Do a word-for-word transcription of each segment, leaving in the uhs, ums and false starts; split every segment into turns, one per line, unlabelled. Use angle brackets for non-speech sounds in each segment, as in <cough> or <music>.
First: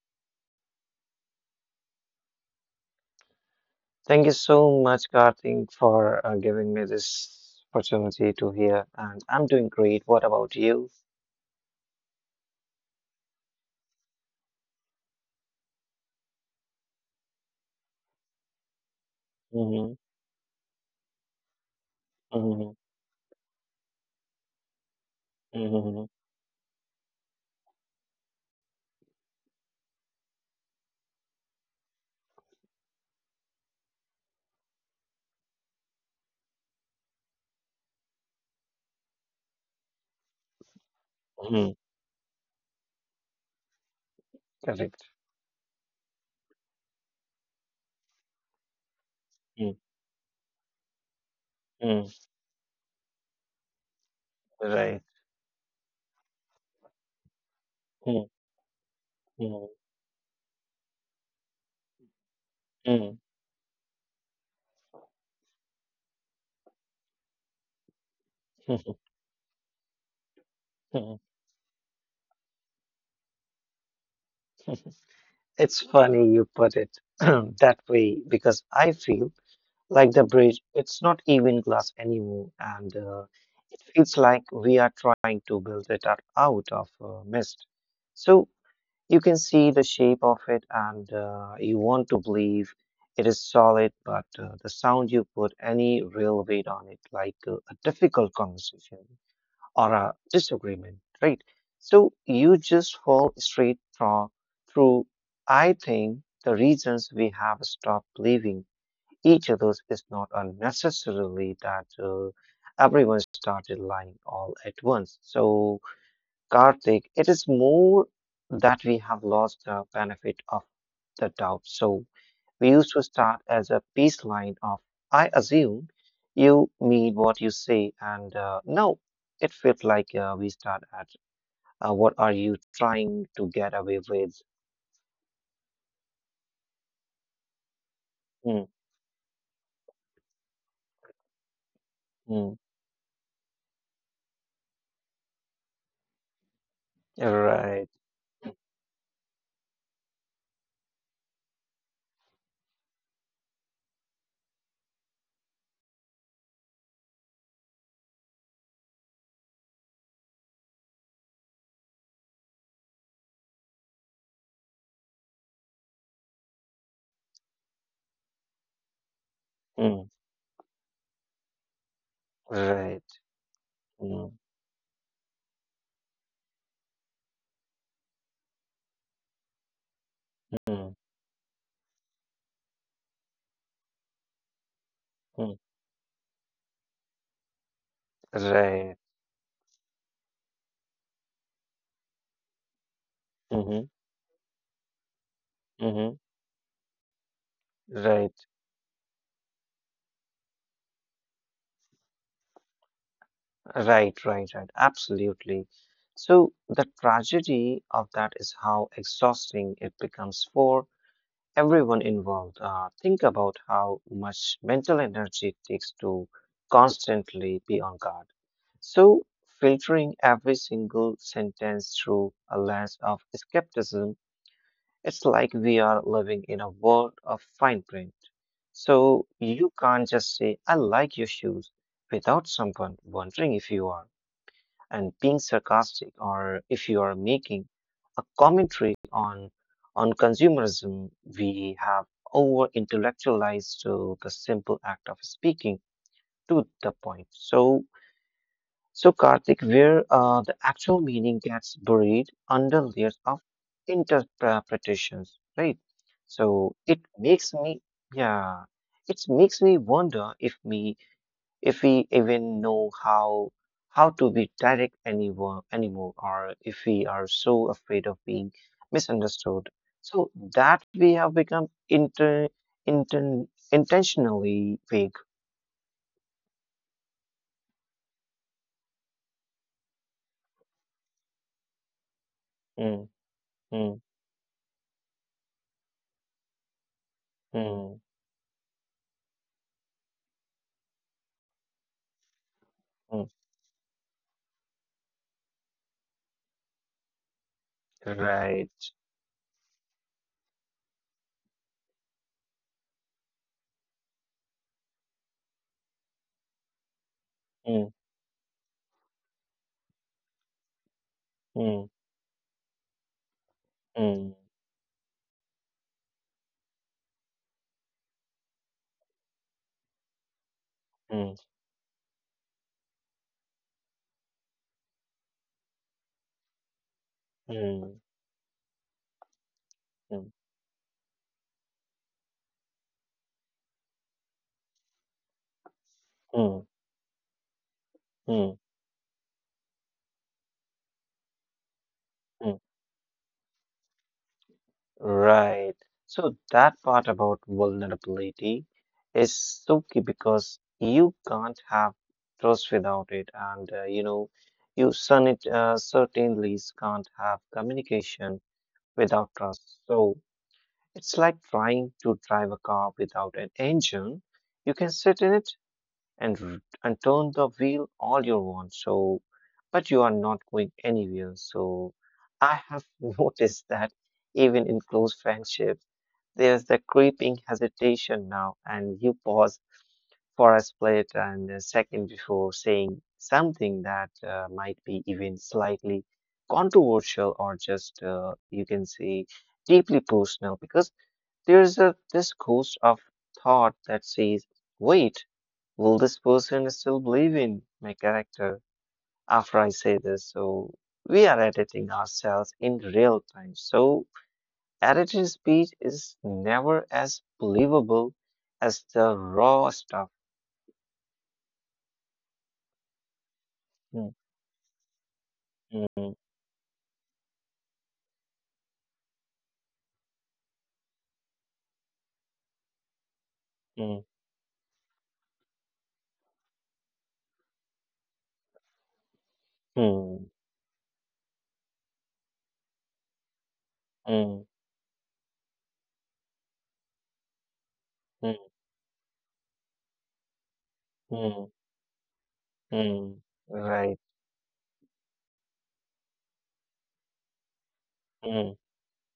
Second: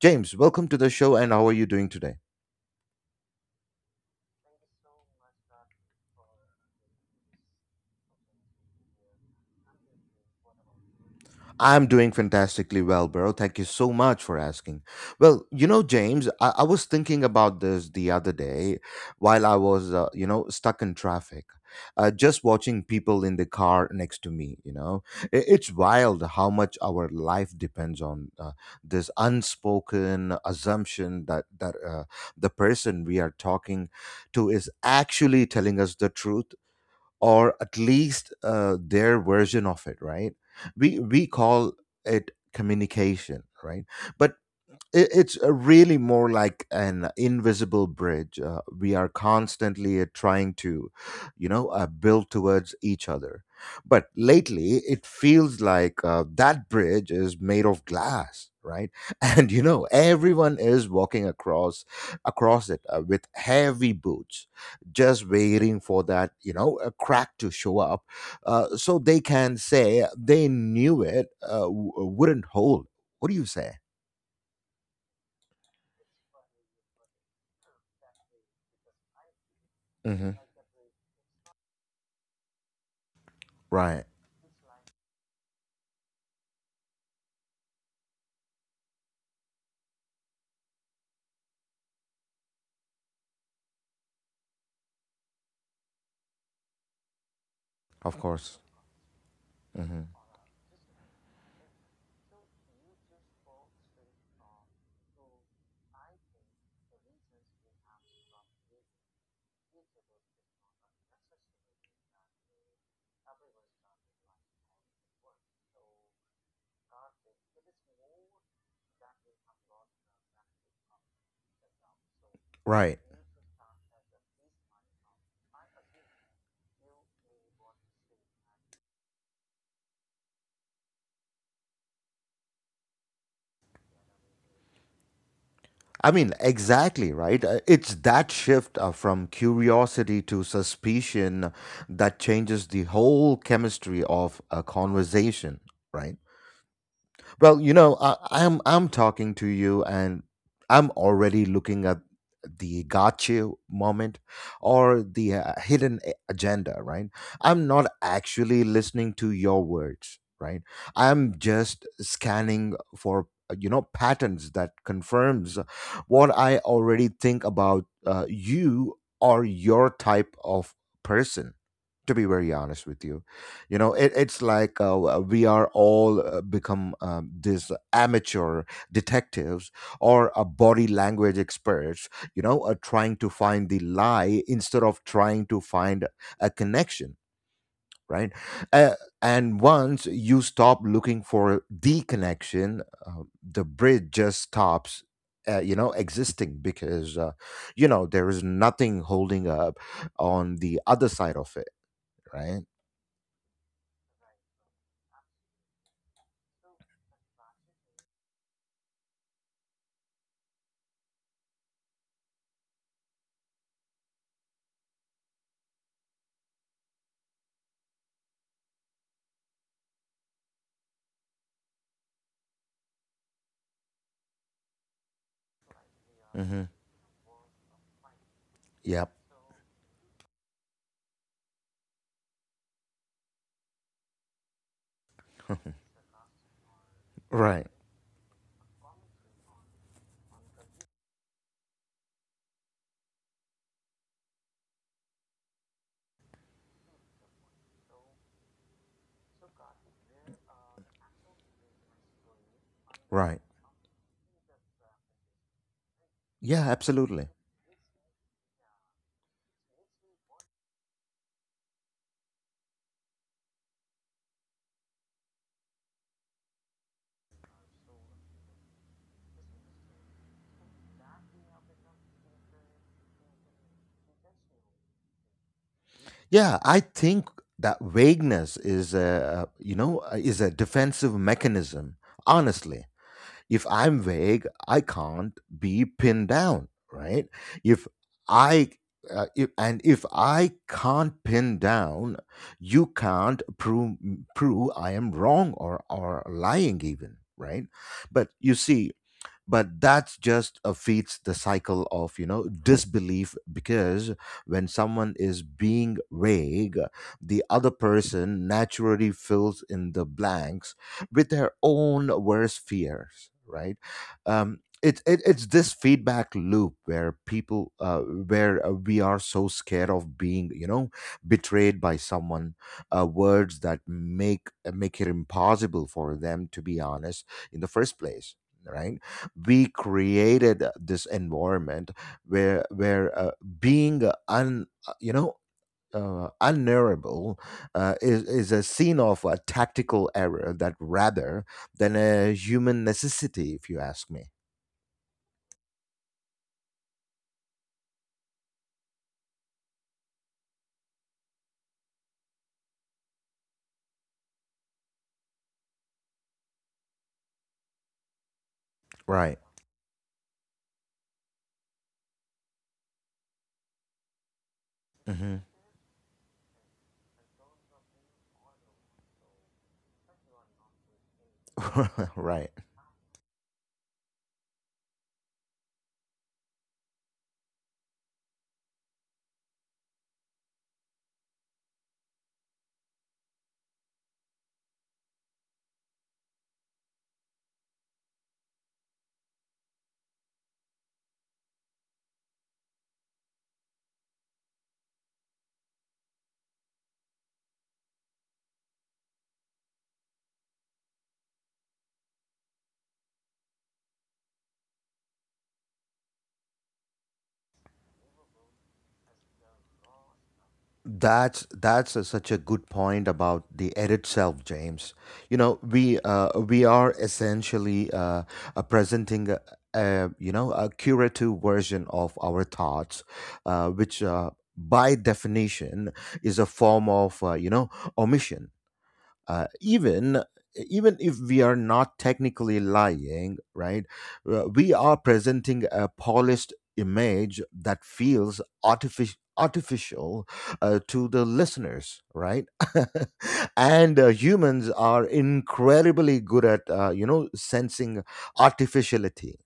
James, welcome to the show, and how are you doing today?
Thank you so much, Karthik, for uh, giving me this opportunity to hear. And I'm doing great. What about you?
I'm doing fantastically well, bro. Thank you so much for asking. Well, you know, James, I, I was thinking about this the other day while I was,
Mm-hmm.
uh, you know, stuck in traffic. Uh, just
Mm-hmm.
watching people in the car next to me, you know, I- it's
Mm-hmm.
wild how much our life depends on uh, this unspoken assumption that that uh, the person we are talking to is actually telling us the truth, or at least uh, their version of it, right? We we call
Hmm.
it communication, right? But it,
Correct.
it's uh, really more like an invisible bridge. Uh, we are constantly uh, trying to, you know, uh,
Mm-hmm.
build towards each other. But lately, it
Right.
feels like uh, that bridge is made of glass, right? <laughs> And you
Mm-hmm.
know, everyone is walking across across it uh, with
Mm.
heavy boots, just waiting for that, you know, a crack to show up, uh, so they can say they knew it
<laughs>
uh, w- wouldn't hold. What do you say?
It's funny you put it <clears throat> that way because I feel like the bridge, it's not even glass anymore, and uh, it
Right.
feels like we are trying to build it up out of uh, mist. So you can see the shape of it, and uh, you want to believe it is solid, but uh, the sound you put any real weight on it, like uh, a
Of
difficult
course.
conversation or
Hmm.
a disagreement, right? So you just fall straight thro- through. I think the reasons we have stopped believing each other's is not unnecessarily that uh, everyone started lying all at once. So Karthik, it is more that we have lost the benefit of the doubt. So we
Right.
used to start as a peace line of I assume you mean what you say, and uh, now it felt like uh, we start at uh, what are you trying to get away with?
I mean, exactly, right? Uh, It's that shift
Mm,
uh, from curiosity to suspicion that changes
mm,
the whole chemistry of a conversation, right? Well, you know,
right,
I, I'm I'm talking to you, and I'm already looking at the gotcha moment or the uh, hidden a- agenda. Right? I'm not actually listening to your words. Right? I'm just scanning for uh, you know patterns that confirms what I already think about uh, you or your
mm,
type of person. To be very honest with
right,
you, you know it, it's
mm,
like uh, we are all uh, become um, these amateur detectives or a body
mm,
language experts, you know uh, trying to find the lie instead of trying to
mm,
find a connection, right? uh,
right,
and once you stop looking for the connection, uh, the
mm-hmm,
bridge just stops, uh, you know
mm-hmm,
existing, because uh, you know there is
right.
nothing holding up on the other side of it, right?
Right, right, right. Absolutely. So the tragedy of that is how exhausting it becomes for everyone involved. Uh, think about how much mental energy it takes to constantly be on guard. So filtering every single sentence through a lens of skepticism, it's like we are
Hmm.
living in a world of fine print.
Yep.
So you can't just say, I like your shoes without someone wondering if you are and being sarcastic or if you are
Right.
making a commentary on on consumerism. We have over intellectualized to the simple act of speaking to the point, so so Karthik, where uh, the actual meaning gets buried under layers
Right.
of interpretations, right? So
Yeah,
it
absolutely.
makes me, yeah, it makes me wonder if me if we even know how how to be direct anymore anymore or if we are so afraid of being misunderstood so that we have become inter, inten intentionally vague.
Yeah, I think that vagueness is a, you know uh, is a defensive mechanism. Honestly,
Mm,
if I'm
mm,
vague, I can't be pinned down, right? If
mm,
I uh, if, and if I can't pin down, you can't
mm,
prove prove I am wrong or or lying even, right? But you see,
right,
but that just uh, feeds the cycle of, you know, disbelief, because when someone is being vague, the other
mm,
person naturally fills in the blanks with their
mm,
own worst fears, right?
mm,
Um it, it, it's this feedback loop where people uh, where uh, we are so scared of being, you know,
mm,
betrayed by someone, uh, words that make make it impossible for them to be honest in the first
mm,
place, right? We
mm,
created uh, this environment where where uh, being un uh, you know uh,
mm,
unnervable uh, is, is a
mm.
scene of a tactical error, that rather than a
mm.
human necessity, if you ask me,
Right. So that part about vulnerability is so key because you can't have trust without it, and uh, you know, you certain, uh, certainly can't have communication
right.
without trust. So it's like trying to drive a car without an engine. You can sit
Hmm.
in it, and r- and turn the wheel all you want. So, but you are not going anywhere. So,
<laughs> Right.
I have <laughs> noticed that even in close friendships, there's the creeping hesitation now, and you pause for a split and a second before saying something that uh, might be even slightly controversial or just uh, you can say deeply personal, because there's a this ghost of thought that says wait, will this person still believe in my character after I say this? So we are editing ourselves in real time. So edited speech is never as believable as the raw stuff.
That's that's a, such a good point about the air
Mm,
itself, James. You know, we uh,
mm,
we are essentially, uh, uh, presenting a, a you know a curative version of our thoughts, uh, which
mm,
uh, by definition, is a form of, uh, you know omission, uh, even
mm,
even if we are not technically lying, right? Uh,
mm,
we are presenting a polished image that feels
mm,
artificial artificial, uh, to the
mm,
listeners, right?
mm.
<laughs> And uh,
Right.
humans are incredibly good at, uh, you know sensing
Mm.
artificiality,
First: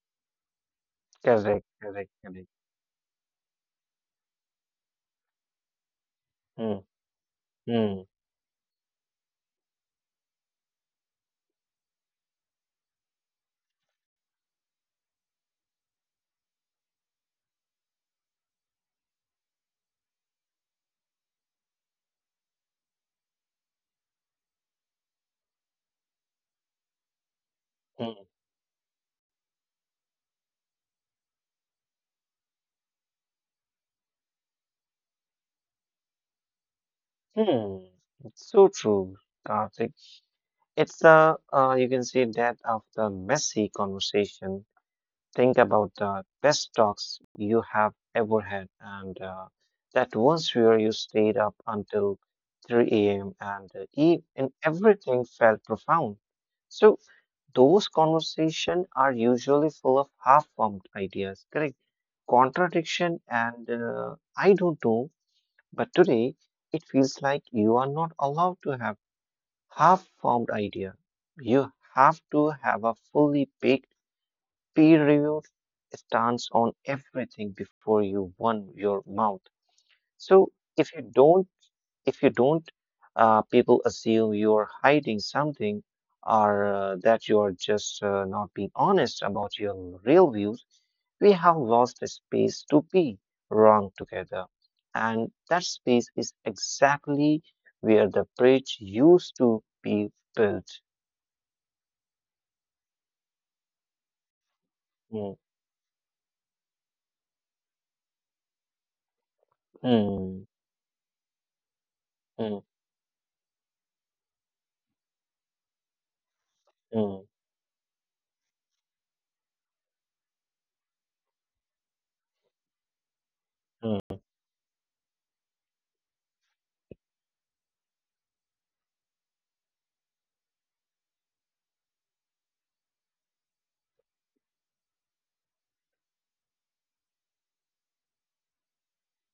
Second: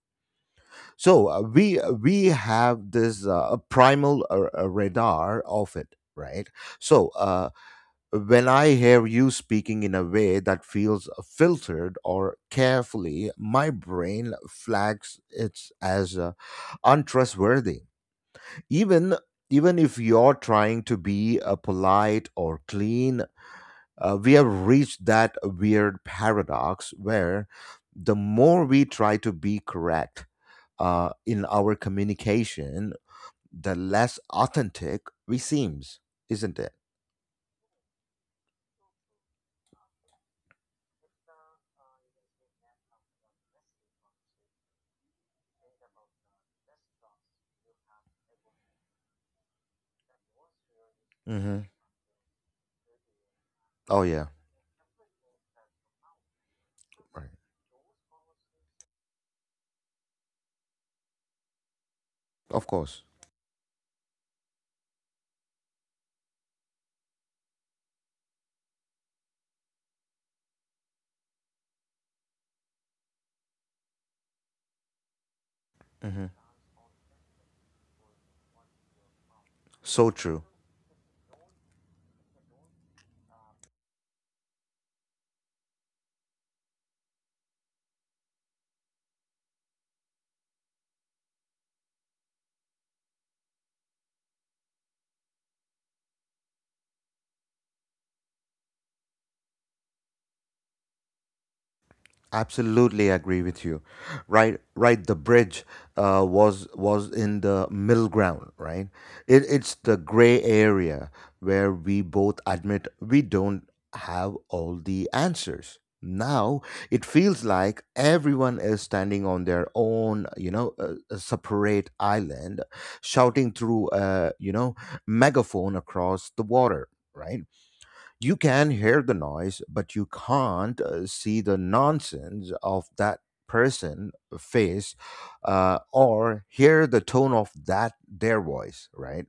so uh,
Correct.
we uh,
Correct.
we
Correct.
have this uh, primal uh, uh, radar of it, right?
Mm,
So uh,
mm,
when I hear you speaking in a way that feels filtered or carefully, my brain flags it as uh, untrustworthy. Even Even if you're trying to be uh, polite or clean, uh, we have reached that weird paradox where the
mm,
more we try to be correct uh, in our communication, the less authentic we seems, isn't it?
mm. It's so true, Karthik. It's the uh, you can say that of the messy conversation. Think about the best talks you have ever had, and uh, that once where you stayed up
Mm-hmm.
until three a m and uh,
Oh
eve,
yeah,
and everything felt profound. So
right.
those conversations are usually full of half-formed ideas, correct?
Of course.
Contradiction, and uh, I don't know. But today, it feels like you are not allowed to have half-formed idea. You have to have a fully baked, peer reviewed
Mm-hmm.
stance on everything before you won your mouth.
So true.
So if you don't, if you don't, uh, people assume you're hiding something or uh, that you're just uh, not being honest about your real views. We have lost the space to be wrong together. And that space is exactly where the bridge used to be built.
Absolutely agree with you. Right, right. The
Mm,
bridge uh, was was in the middle ground. Right, it, it's the gray
mm,
area where we both
mm,
admit we don't have all the answers. Now it
mm,
feels like everyone is standing on their own, you know, uh, a separate island, shouting through
mm,
a, you know megaphone across the water. Right, you can hear the noise, but you can't uh, see the nonsense of that person uh, face, uh, or hear the tone of that their voice, right?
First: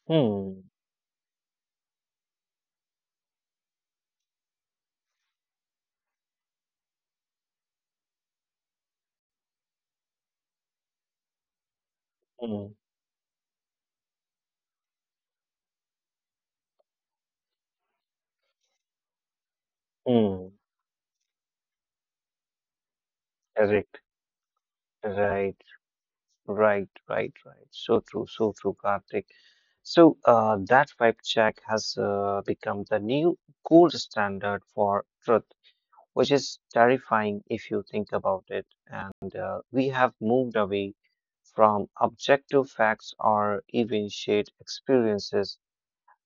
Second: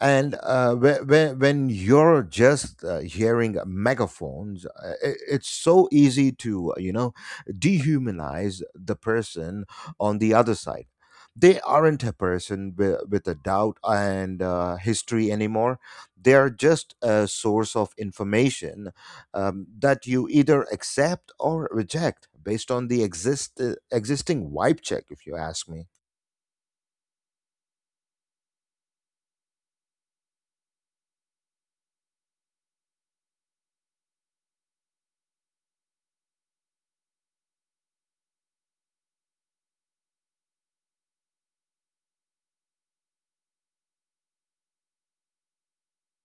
and
mm,
uh, whe- when you're just uh, hearing megaphones, uh, i- it's so easy to, uh, you know, dehumanize the person on the other side. They aren't a
mm.
person with, with a doubt and uh, history anymore. They are just a source of information um, that you
Hmm.
either accept or reject based on the exist-
Correct.
existing wipe check, if you
Right,
ask me.
right, right, right. So true, so true, Karthik. So uh, that vibe check has uh, become the new gold standard for truth, which is terrifying if you think about it. And uh, we have moved away from objective facts or even shared experiences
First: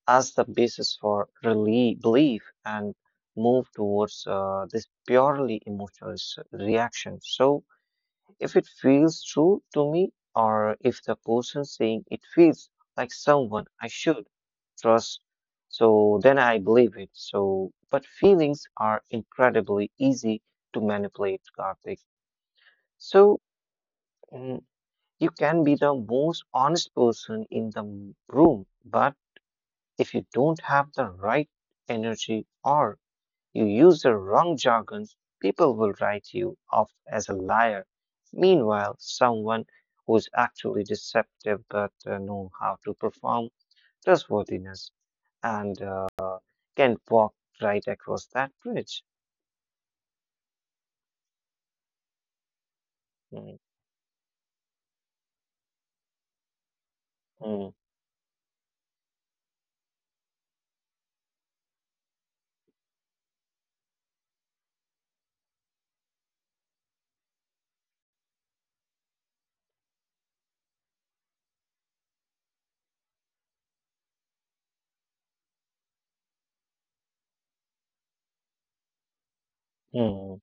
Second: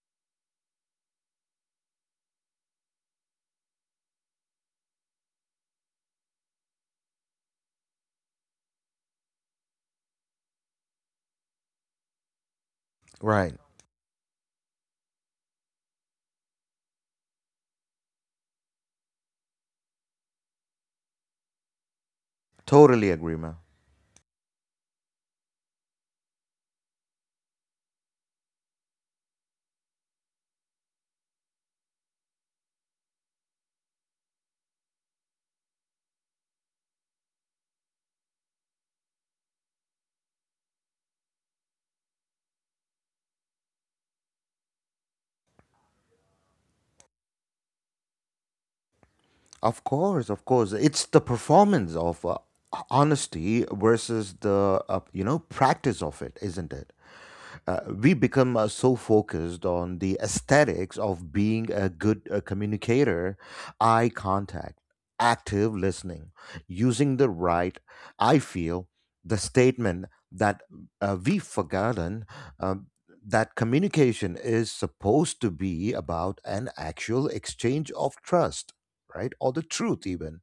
as the basis for relie- belief and move towards uh, this purely emotional s- reaction. So, if it feels true to me or if the person saying it feels like
Right.
someone I should trust, so then I believe it. So, but feelings are incredibly easy to manipulate, Karthik.
Totally agree,
So,
man.
mm, you can be the most honest person in the m- room, but if you don't have the right energy or you use the wrong jargon, people will write you off as a liar. Meanwhile, someone who's actually deceptive but uh, know how to perform trustworthiness and uh, can walk right across that bridge.
Of course, of course. It's the performance of uh,
Mm,
honesty versus the, uh, you know practice of it, isn't it?
mm,
uh, we become uh, so focused on the aesthetics of being a good uh, communicator, eye contact, active listening, using the right, I feel, the statement that uh, we've forgotten um, that communication is supposed to be about an actual exchange of trust, right? Or the truth,
mm,
even.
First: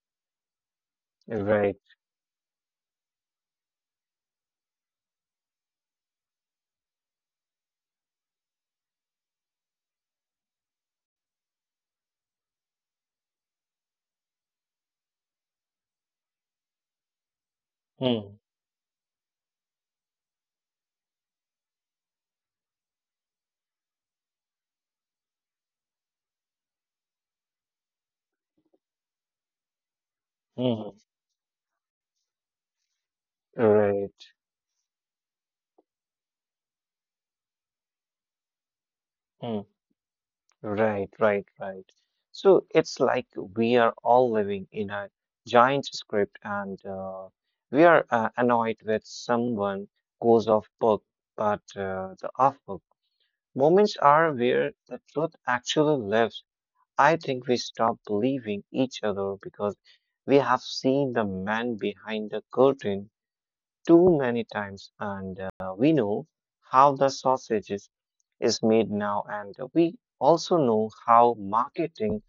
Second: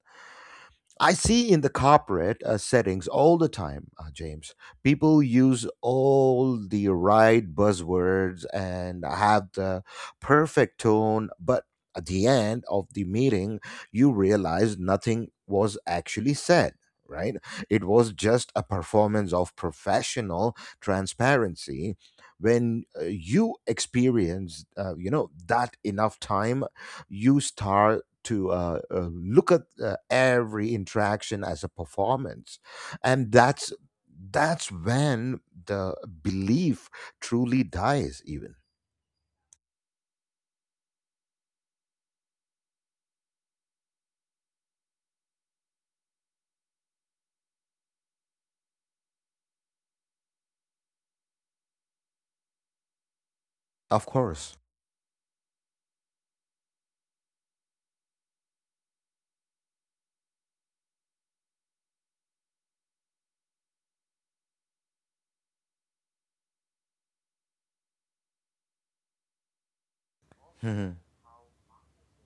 I see in the
right.
corporate uh, settings all the time, uh, James. People use all the right buzzwords and have the perfect tone, but at the end of the meeting, you realize nothing was actually said, right? It was
Mm,
just a performance of professional transparency. When uh, you experience, uh, you know, that enough time, you start to uh, uh, look at uh, every
mm,
interaction as a performance, and that's
right.
that's when the belief truly dies, even.
Mm. Right, right, right. So it's like we are all living in a giant script and uh, we are uh, annoyed with someone goes off book, but uh, the off book moments
Of
are
course.
where the truth actually lives. I think we stop believing each other because we have seen the man behind the curtain too many times, and uh, we know how the sausages is made now, and we also know
Hmm.
how marketing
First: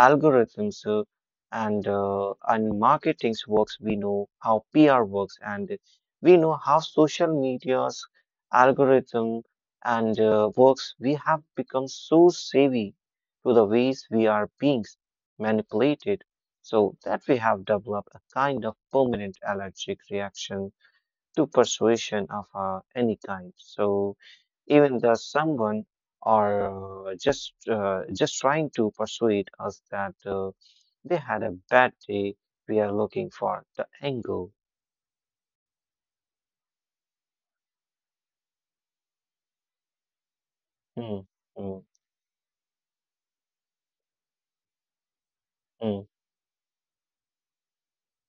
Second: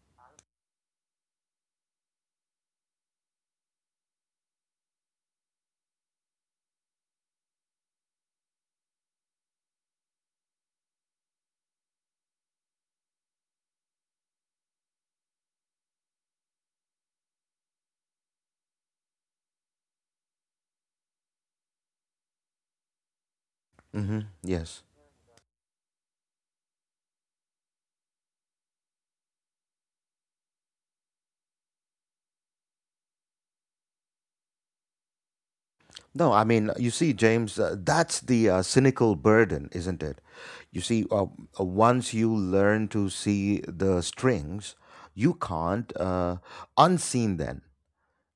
algorithms uh, and uh, and marketing works. We know how P R works, and we know how social media's algorithm and uh, works. We have become so savvy to the ways we are being manipulated, so that we have developed a kind of permanent allergic reaction to persuasion of uh, any kind. So
Hmm. Yes.
even though someone are uh, just uh, just trying to persuade us that uh, they had a bad day, we are looking for the angle.
No, I mean, you see, James, uh, that's the uh, cynical burden, isn't it? You see, uh,
Mm,
uh,
mm,
once you learn to see the strings, you can't
mm,
uh, unseen them,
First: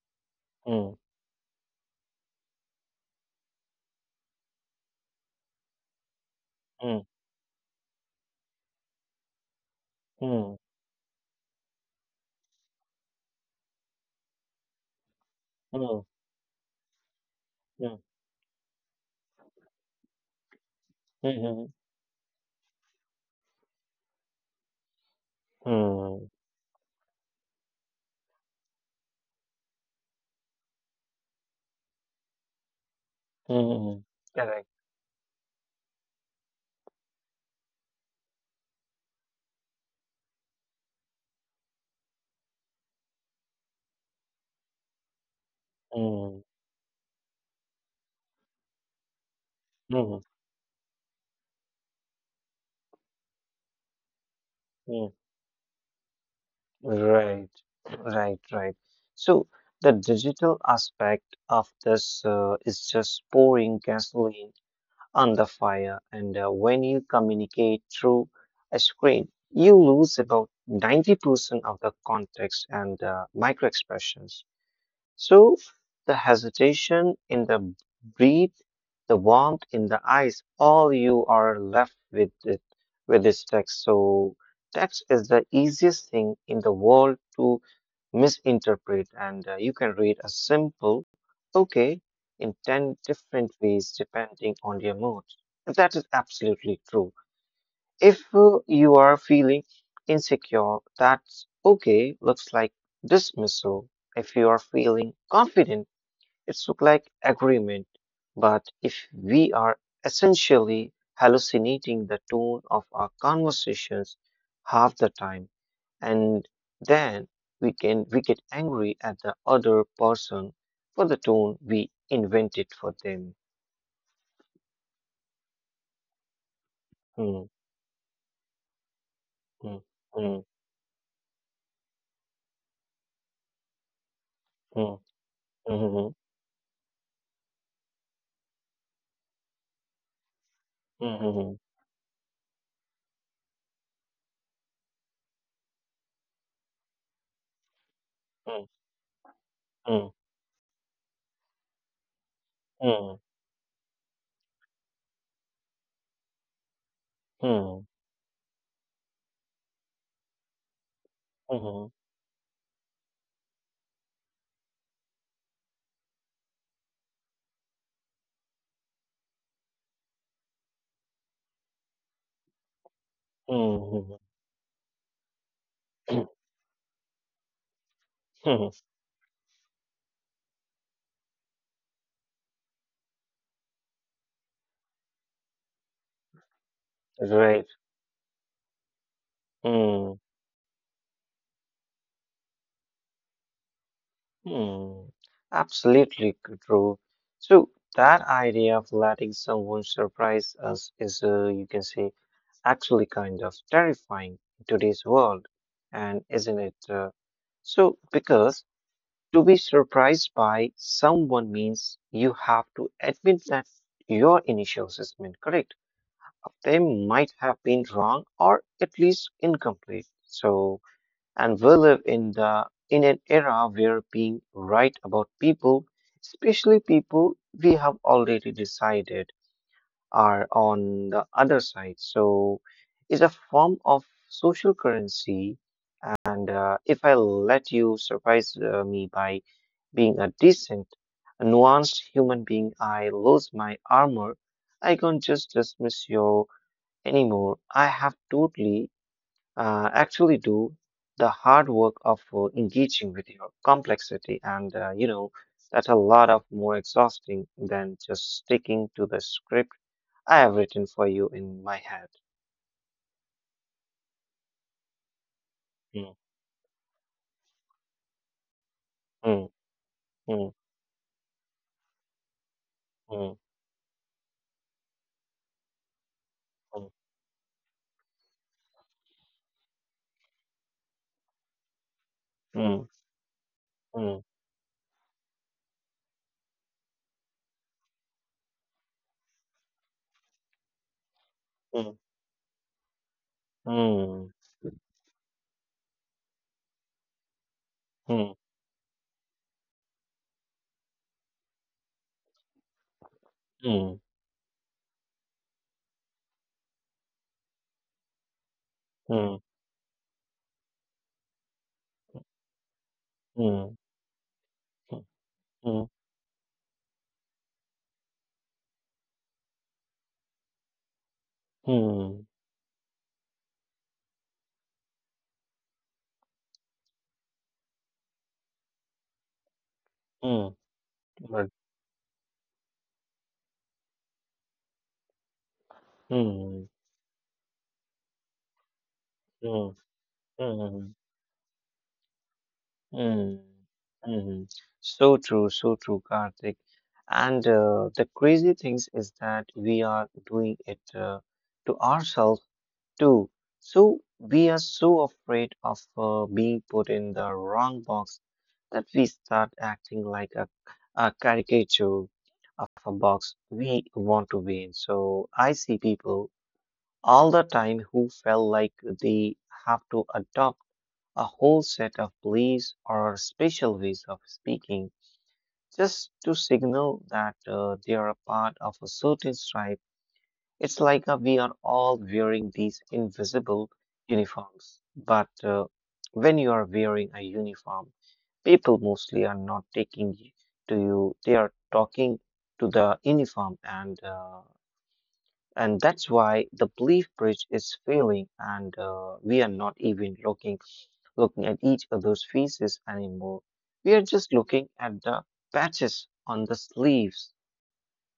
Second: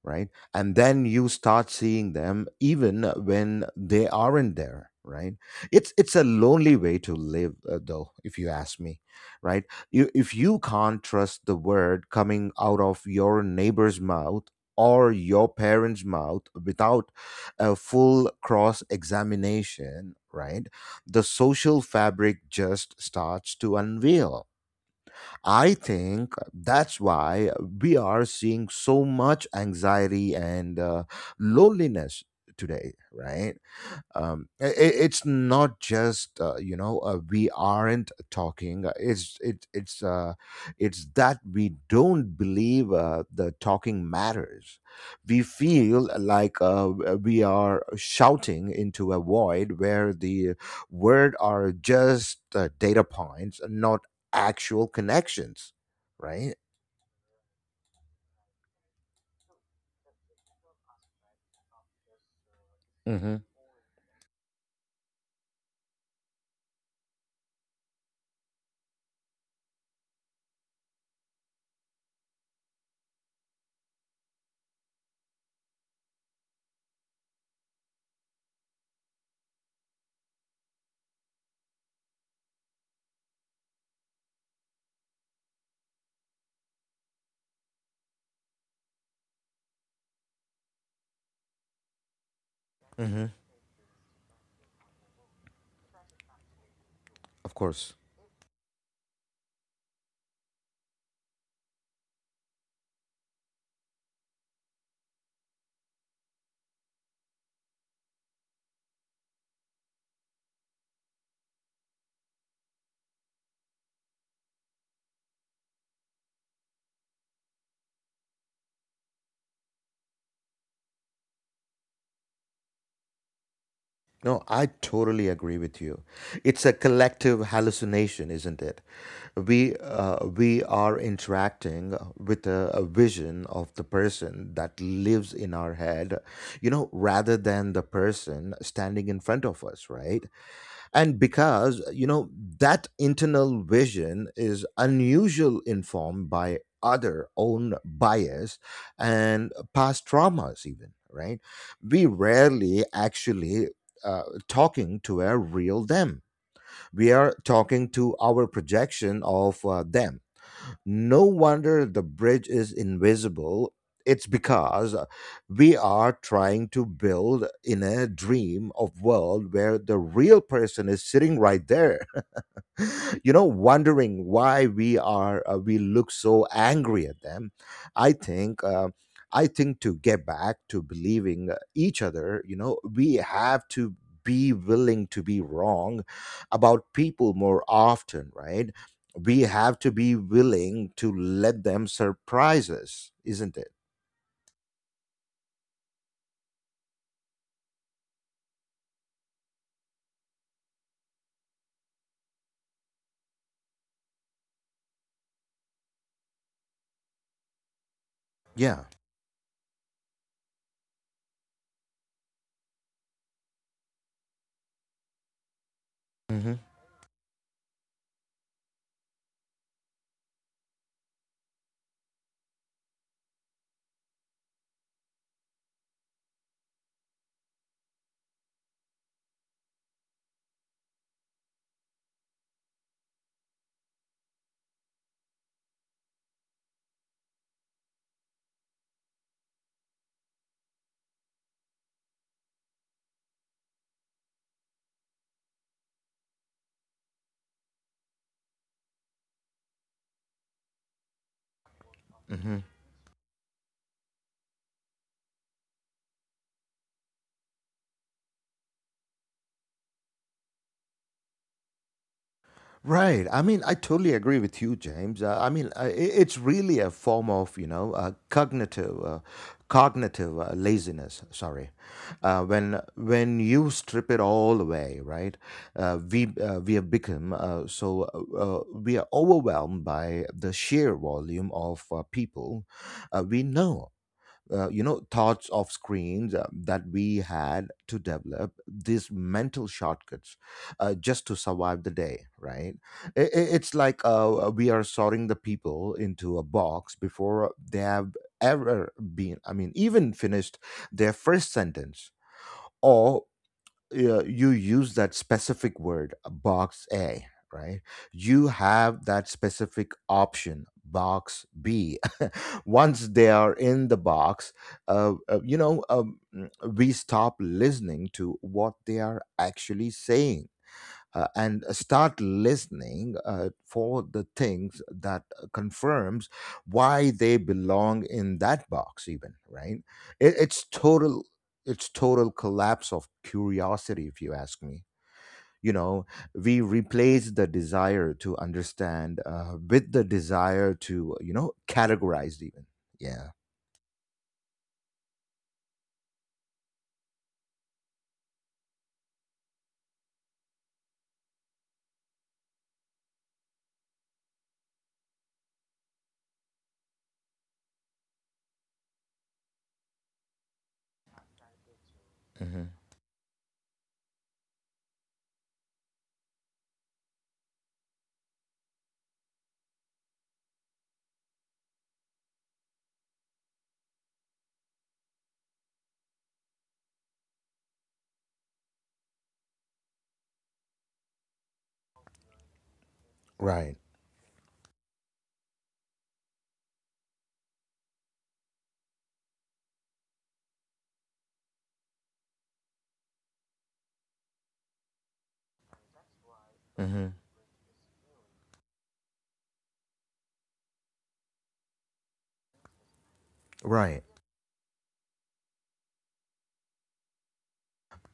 right? And
mm,
then you start seeing them even when they aren't there, right? It's it's a lonely way to live, uh, though, if you ask me, right? You, if
mm,
you can't trust the word coming out of your neighbor's mouth or your parents'
mm,
mouth without a
mm, mm,
full cross examination, right? The
mm,
social fabric just starts to unveil. I
mm,
think that's why we are seeing so much anxiety and uh, loneliness today,
mm,
right?
mm,
Um, i
correct.
i- it's not just, uh, you know uh, we aren't talking, uh, it's it, it's uh, it's that we don't believe uh, the talking matters. We feel
Mm,
like uh, we are shouting into a void where the word are just uh, data points, not actual
mm,
connections, right?
right, right, right. So the digital aspect of this uh, is just
Hmm.
pouring gasoline on the fire. And uh, when you communicate through a screen, you lose about ninety percent of the context and uh, micro expressions. So the hesitation in the breath, the warmth in the eyes, all you are left with it, with this text. So text is the easiest thing in the world to misinterpret, and uh, you can read a simple okay in ten
Hmm.
different ways depending on your mood. And that is absolutely true.
Of course.
If uh, you are feeling insecure, that's okay, looks like dismissal. If you are feeling confident, it's look like agreement. But if we are essentially hallucinating the tone of our conversations half the time, and then we can we get angry at the other person for the tone we invented for them.
No, I totally agree with you. It's a
Hmm,
collective hallucination, isn't it?
hmm,
we uh,
hmm,
we are interacting with a, a vision of the person that
hmm,
lives in our
hmm, hmm,
head, you know rather than the person standing in front of us, right?
hmm,
And
hmm, hmm. Hmm.
because, you know that internal vision is unusual informed by other own
Hmm,
bias and
hmm.
past traumas, even, right? We rarely
Mm,
actually, uh, talking to a real them. We are
mm,
talking to our projection of uh, them. No
mhm,
wonder the bridge is invisible. It's because we are trying to build in a dream of world where the real person is sitting right there. <laughs> you know
mm,
wondering why we are uh, we look
mhm,
so angry at them. i
mhm.
think uh, I think to get back to believing uh, each other, you know we have to be willing to be wrong about
<clears throat>
people
Right.
more often, right? We have to
Mm,
be willing to let them surprise us, isn't it?
mm. Absolutely true. So that idea of letting someone surprise us is, uh, you can say, actually kind of terrifying in today's world, and isn't it? Uh, so because
Yeah.
to be surprised by someone means you have to admit that your initial assessment correct,
Hmm.
they might have been wrong or at least incomplete. So, and we live in the in an era where being right about people, especially people we have already decided are on the other side, so is a form of social currency. And uh, if I let you surprise uh, me by being a decent, a nuanced human being, I lose my armor. I can't just dismiss your anymore. I have totally uh, actually do the hard work of uh, engaging with your complexity, and uh, you know that's a lot of more exhausting than just sticking to the script I have written for you in my head.
Right. I mean, I totally agree with you, James. Uh, I mean, uh, i-
Mm,
it's really a form of, you know, uh, cognitive, uh,
mm,
cognitive
mm,
uh, laziness. Sorry, uh, when
mm,
when you strip it all away, right? Uh, we uh, we have become uh, so uh, uh, we are overwhelmed by the sheer volume of uh, people
mm,
uh, we know,
mm,
uh, you know thoughts off screens uh, that we had to develop these mental shortcuts uh, just to survive
mm,
the day, right? I- i- it's like
mm,
uh, we are sorting the people into a box before they have
mm,
ever been, I mean, even finished their first sentence, or
mm,
uh, you use that specific word, uh, box A, right? You have that specific option, box B. <laughs> Once they
mm,
are
mm,
in the box, uh, uh, you
mm, mm,
know, um, mm, we stop listening to what they are actually saying uh, and
mm,
start listening uh, for the things that confirms why they belong in that box even, right? it,
mm, mm,
it's total it's total collapse of curiosity if you ask me you know
mm,
we replace the desire to understand uh,
mm,
with the
mm, mm,
desire
mm,
to you know categorize even. Yeah.
mm, mhm. So true, so true, Karthik. And uh, the crazy things is that we are doing it uh, to ourselves too. So we are so afraid of uh, being put in the wrong box that we start acting like a, a caricature of
Hmm.
a box we want to be in. So I see people all the time who felt like they have to adopt a whole set of beliefs or special ways of speaking just to signal that uh, they are a part of a certain tribe. It's like uh, we are all wearing these invisible
Right.
uniforms. But uh, when you are wearing a uniform, people mostly are not taking y- to you, they are talking to the uniform and uh, and that's why the belief
Hmm.
bridge is failing and uh, we are not even looking looking at each other's faces anymore. We are
Right.
just looking at the patches on the sleeves.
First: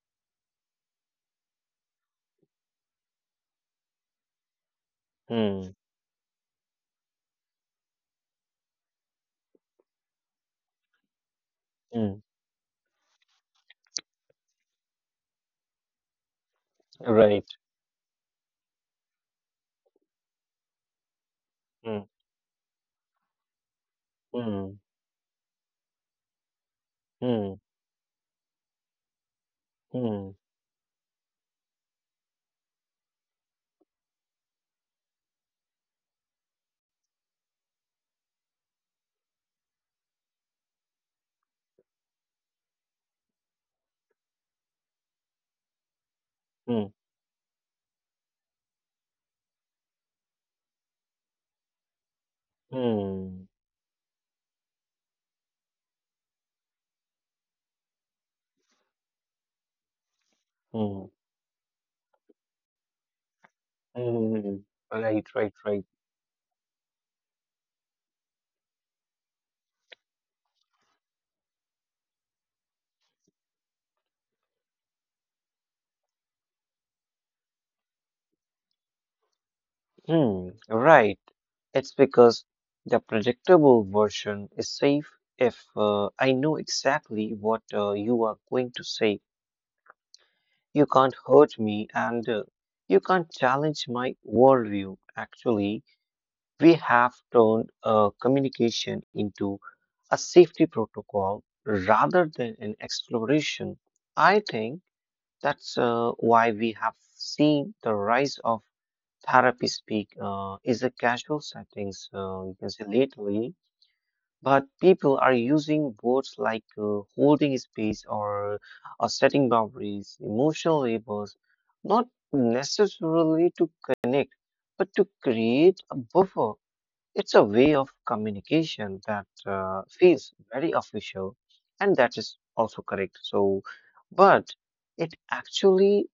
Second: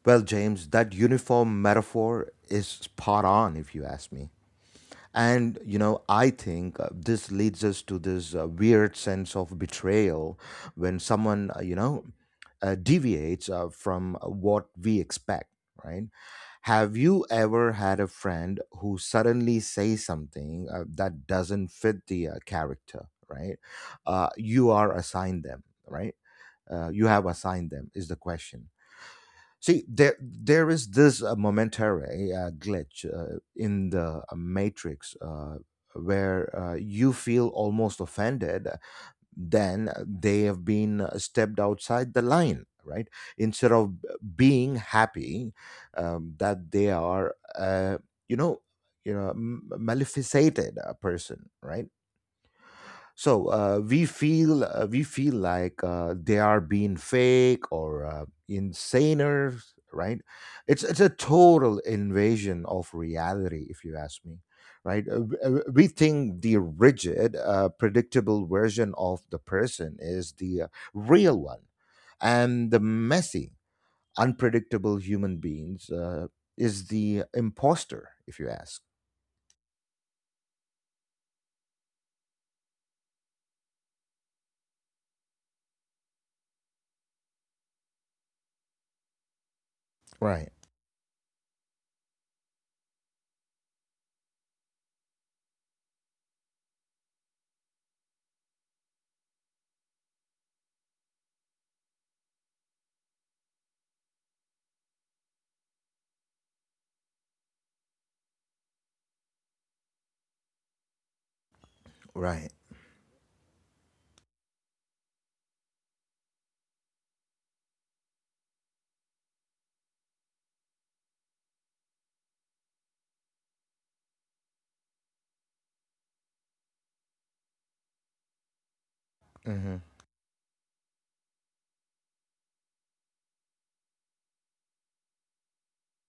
Well, James, that uniform metaphor is spot on if you ask me. And,
Hmm.
you know, I think uh, this leads us to this uh, weird sense of betrayal when someone, uh, you know,
Hmm.
uh, deviates uh, from uh, what we expect, right? Have you
Right.
ever had a friend who suddenly says something uh, that doesn't fit
Hmm.
the uh, character, right? Uh,
Hmm.
you are assigned them, right? Uh, you have
Hmm.
assigned them, is the question. See, there
Hmm.
there is this uh, momentary uh, glitch uh, in the uh, matrix, uh, where uh, you feel almost offended. uh, Then they have been uh, stepped outside the line, right? Instead of b- being happy um, that
Hmm.
they are, uh, you know, you know, m- maleficated a person, right?
Hmm.
So uh, we feel uh, we feel like uh, they are being fake or uh, insaners, right? it's
Hmm.
it's a total invasion of reality if you ask me,
Hmm.
right?
Right.
Uh, w-
Right.
uh,
Right.
we think the rigid uh, predictable version of the person is the uh, real one, and the messy unpredictable human beings uh, is the imposter if you ask.
Hmm. Right. It's because the predictable version is safe. If uh, I know exactly what uh, you are going to say,
Right.
you can't hurt me, and uh, you can't challenge my worldview. Actually, We have turned uh, communication into a safety protocol rather than an exploration. I think that's uh, why we have seen the rise of therapy speak, uh, is a casual settings, uh,
Right.
you can say lately, but people are using words like uh, holding space, or uh, setting boundaries, emotional labels, not necessarily to connect, but to create a buffer. It's a way of communication that uh,
Hmm.
feels very official, and that is also correct. So, but it actually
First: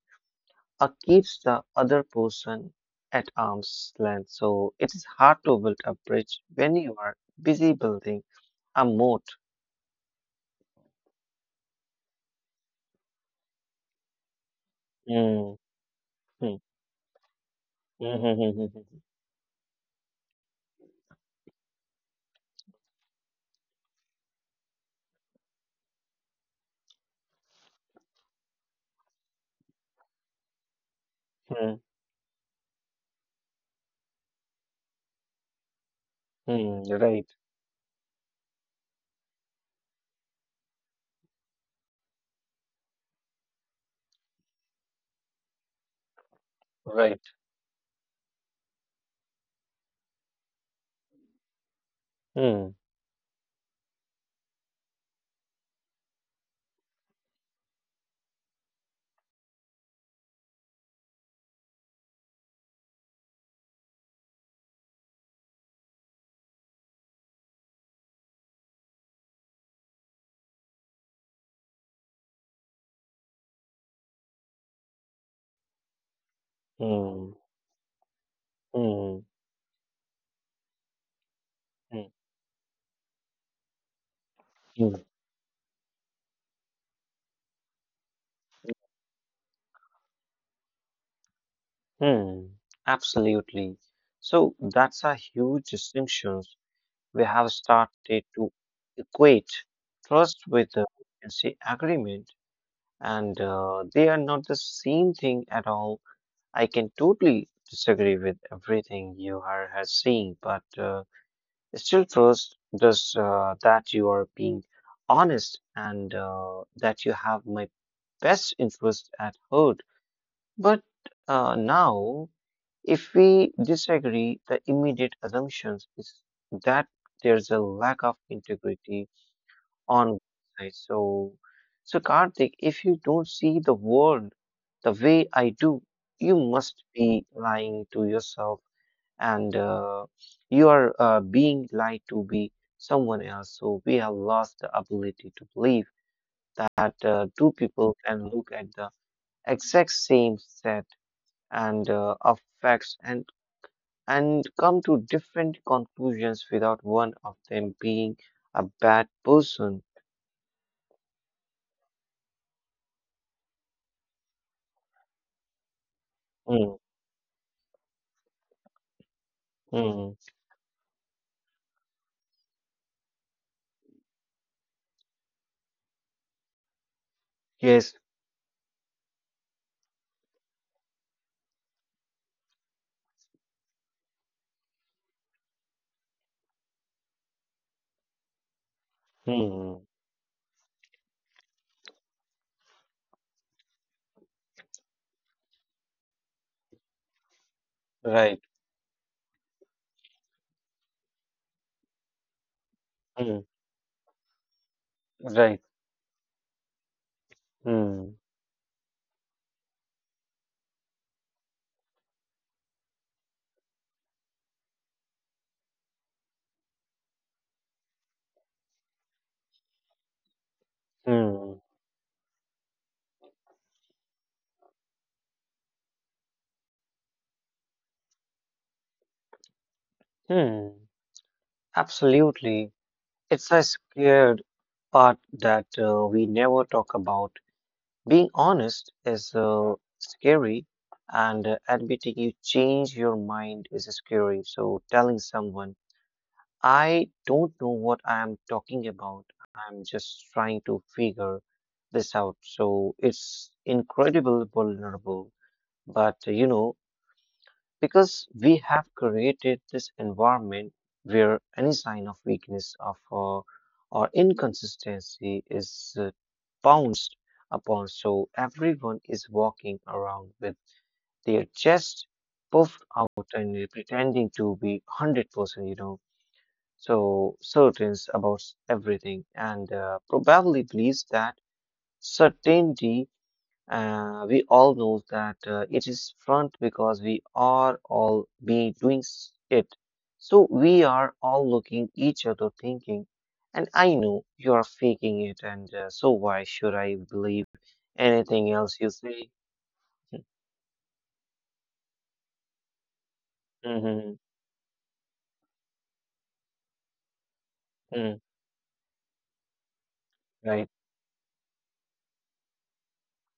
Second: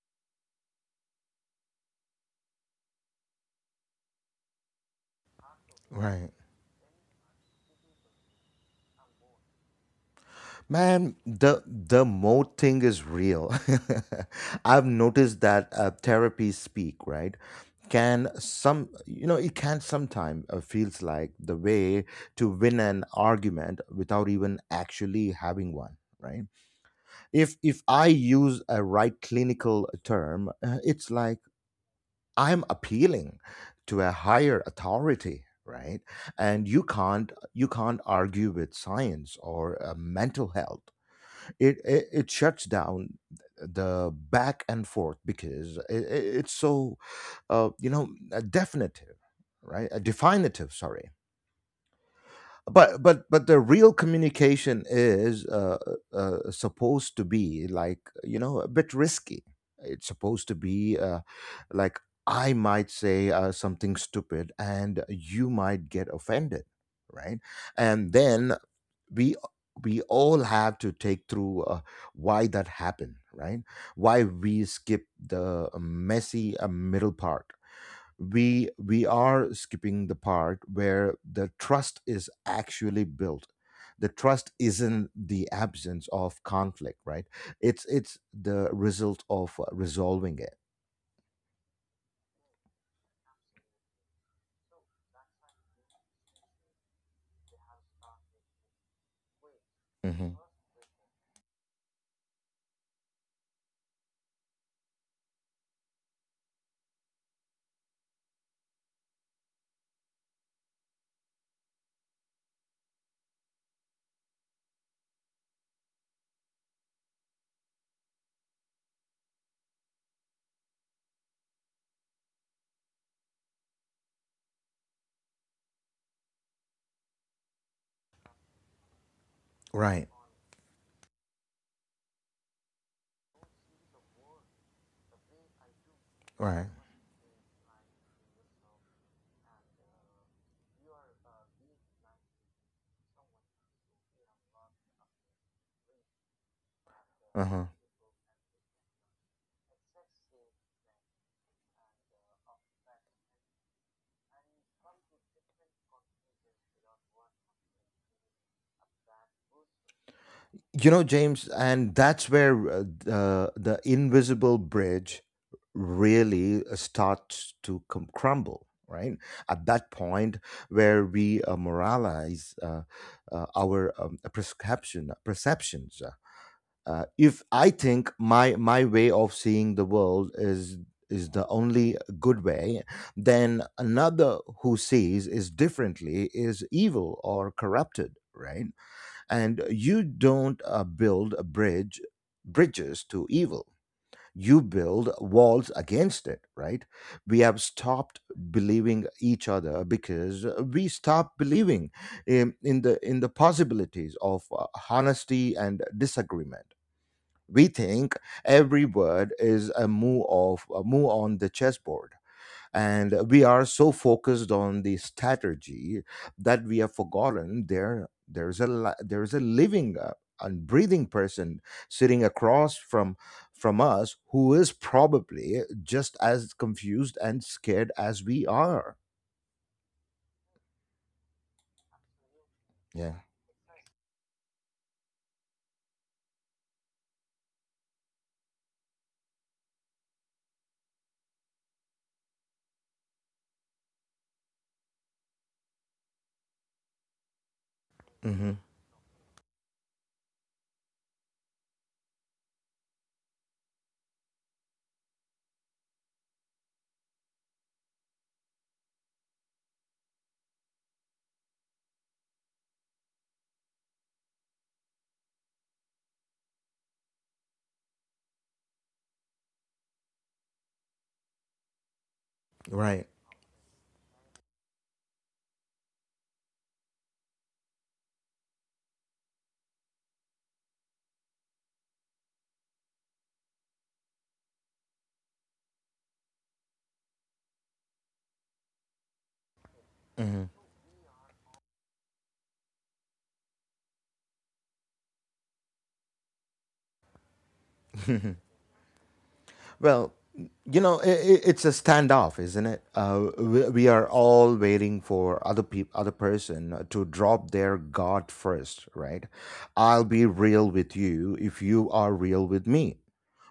uh, keeps the other person at arm's length. So, it is hard to build a
Right.
bridge when you are busy building a moat.
Man, the the mode thing is real. <laughs> I've noticed
Mm,
that uh, therapy
mm,
speak, right?
mm,
Can
mm,
some,
mm,
you know, it can sometimes uh, feels like the way to win an argument without even actually having one, right? If if I use a right clinical term, uh, it's like
mm, mm, mm,
I'm appealing to a higher authority, right? And you
mm, <laughs>
can't
right,
you can't argue with science or uh, mental health. It it, it shuts down the back and forth because it, it- it's so
right.
uh, you know uh, definitive, right? Uh, definitive, sorry.
Mm,
But but but the real communication is, uh, uh, uh, supposed to be like, you know a bit risky. It's supposed to be, uh, like, I might say uh, something stupid and you might get offended, right? And then we we all have to take through, uh, why that happened, right? Why we skip the um, messy uh, middle part.
mm,
We we
mm,
are skipping the part where the trust
mm,
is actually built. The trust isn't
mm,
the absence of conflict, right? It's it's the result of uh, resolving it.
mm. Absolutely. So that's a huge distinction. We have started to equate
Hmm.
trust with, uh, you can say, agreement, and uh, they are not the same thing at all. I can totally disagree with everything you are has seen, but uh, still, trust does uh, that you are being honest, and uh, that you have my best interest at heart. But uh, now if we disagree, the immediate assumption is that there's a lack of integrity
Right.
on one side. So, so Karthik, if you don't see the world the way I do, you
Right.
must be lying to yourself, and uh, you are uh, being lied to be someone else. So we have lost the ability to believe that uh, two
Uh-huh.
people can look at the exact same set and uh, of facts, and and come to different conclusions without one of them being a bad person.
You know, James, and that's where uh, the, the invisible bridge really uh,
Mm,
starts to com- crumble, right? At that
mm,
point where we uh, moralize, uh, uh, our um, prescription, perceptions. Uh, uh, if I
yes,
think my, my way of seeing the world is is the only good way, then another who sees is differently is evil or corrupted, right? And
mm,
you don't uh, build a bridge bridges to evil, you build walls against it, right? We have stopped
right,
believing each other because we stopped believing in, in the in the
mm,
possibilities of uh, honesty
right,
and disagreement. We
mm,
think every word is a move of a move on the chessboard, and we are so focused on the strategy that we have forgotten there there's a li- there's a living uh, and breathing
mm,
person sitting across from from us, who is probably just as confused and scared as we are.
mm, absolutely.
Yeah.
It's a scared part that uh, we never talk about. Being honest is uh, scary, and uh, admitting you change your mind is scary. So, telling someone I don't know what I am
Hmm.
talking about. I'm just trying to figure this out. So it's incredible vulnerable. But uh, you know, because we have created this environment where any sign of weakness of uh, or inconsistency is uh, pounced upon, so everyone is walking around with their chest puffed
Right.
out and pretending to be one hundred percent, you know so certain about everything, and uh, probably believes that certainty. Uh, we all know that uh, it is front because we are all be doing s- it. So we are all looking each other thinking, and I know you are faking it, and uh, so why should I believe anything else you say.
Well, you know, i i- it's a standoff, isn't it? Uh, we,
<laughs>
we are
Hmm,
all waiting for other peop other person to drop their guard first, right? I'll be real
right.
with you if you are real with me.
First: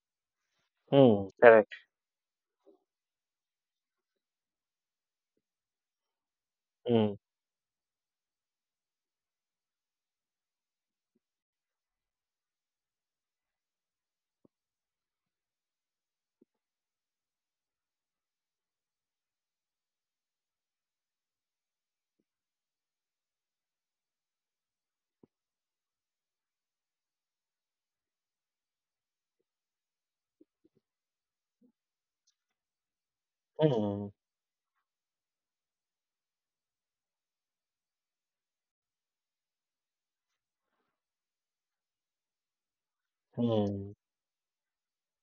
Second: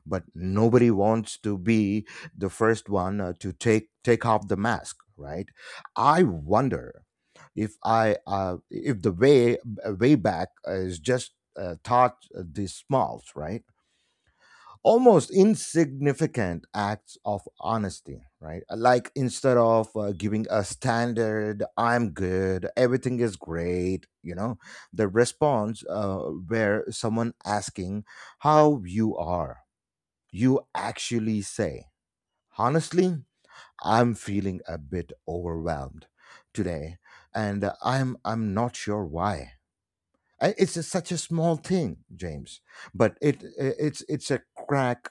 But nobody
Mm,
wants to
correct.
be the first one uh, to take take off the mask, right? I wonder
Mm,
if I uh, if the way way back is just uh, taught uh, these smalls, right? Almost insignificant acts of honesty, right? Uh, Like instead of uh, giving a standard, I'm good, everything is great, you know, the response uh, where someone asking how you are, you actually say, honestly,
mm,
I'm feeling a bit overwhelmed today, and uh, I'm I'm not sure why. I- It's a- such a small thing, James, but it
mm,
it's it's a crack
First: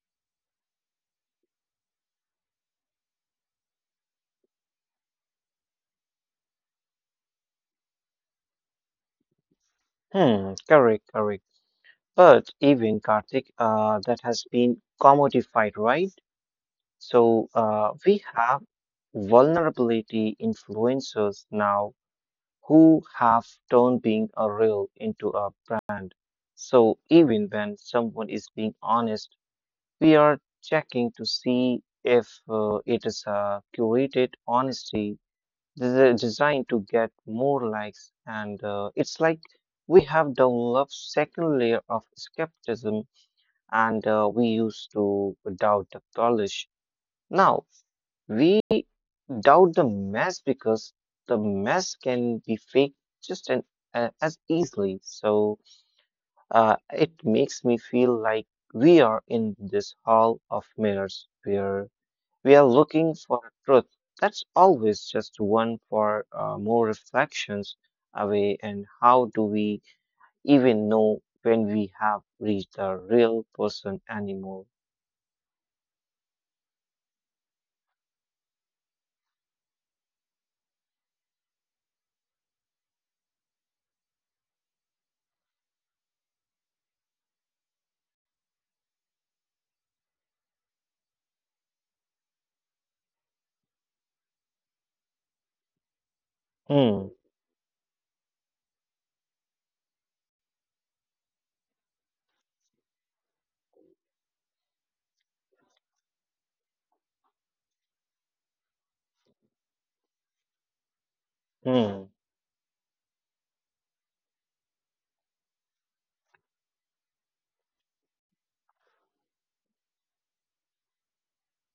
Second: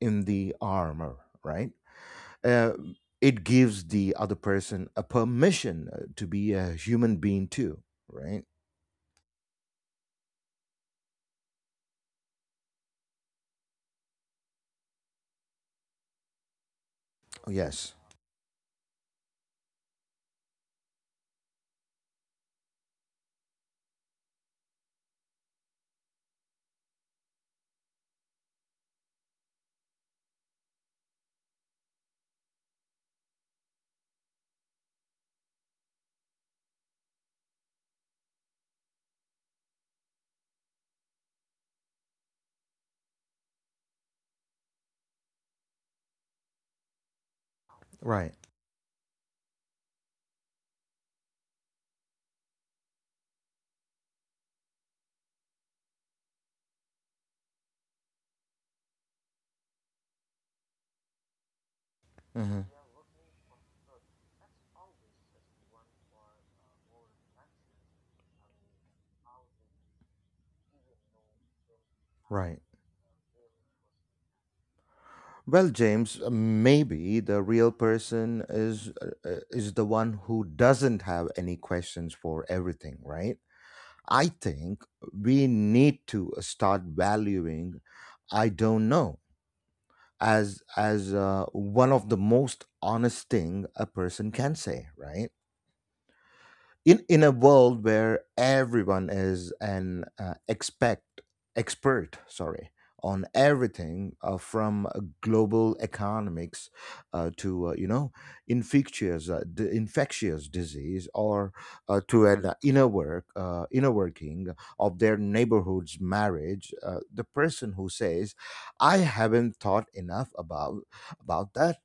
in the armor, right? Uh, it gives the other person a permission uh, to be a human being too, right?
mm, correct, correct. But even Karthik, uh, that has been commodified, right? So uh,
Yes.
we have vulnerability influencers now who have turned being a real into a brand. So even when someone is being honest, we are checking to see if uh, it is a curated honesty des- designed to get more likes. And uh, it's like we have developed second layer of skepticism, and uh, we used to doubt the polish. Now
Right.
we doubt the mess because the mess can be faked just an, uh, as easily. So uh, it makes me feel like we are in this hall of mirrors where we
Hmm.
are looking for a truth that's always just one for uh, more reflections away. And how do we even know when we have
Right.
reached the real person anymore?
Well, James, uh, maybe the real person is uh, uh, is the one who doesn't have any questions for everything, right? I think we need to uh, start valuing I don't know as as uh, one of the most honest thing a person can say, right? in
Hmm.
in a world where everyone is an uh, expect expert, sorry, on everything, uh, from uh, global economics uh, to, uh, you know infectious uh, d- infectious disease, or uh,
Hmm.
to an uh, inner work uh, inner working of their neighborhood's marriage, uh, the person who says I haven't thought enough about about that,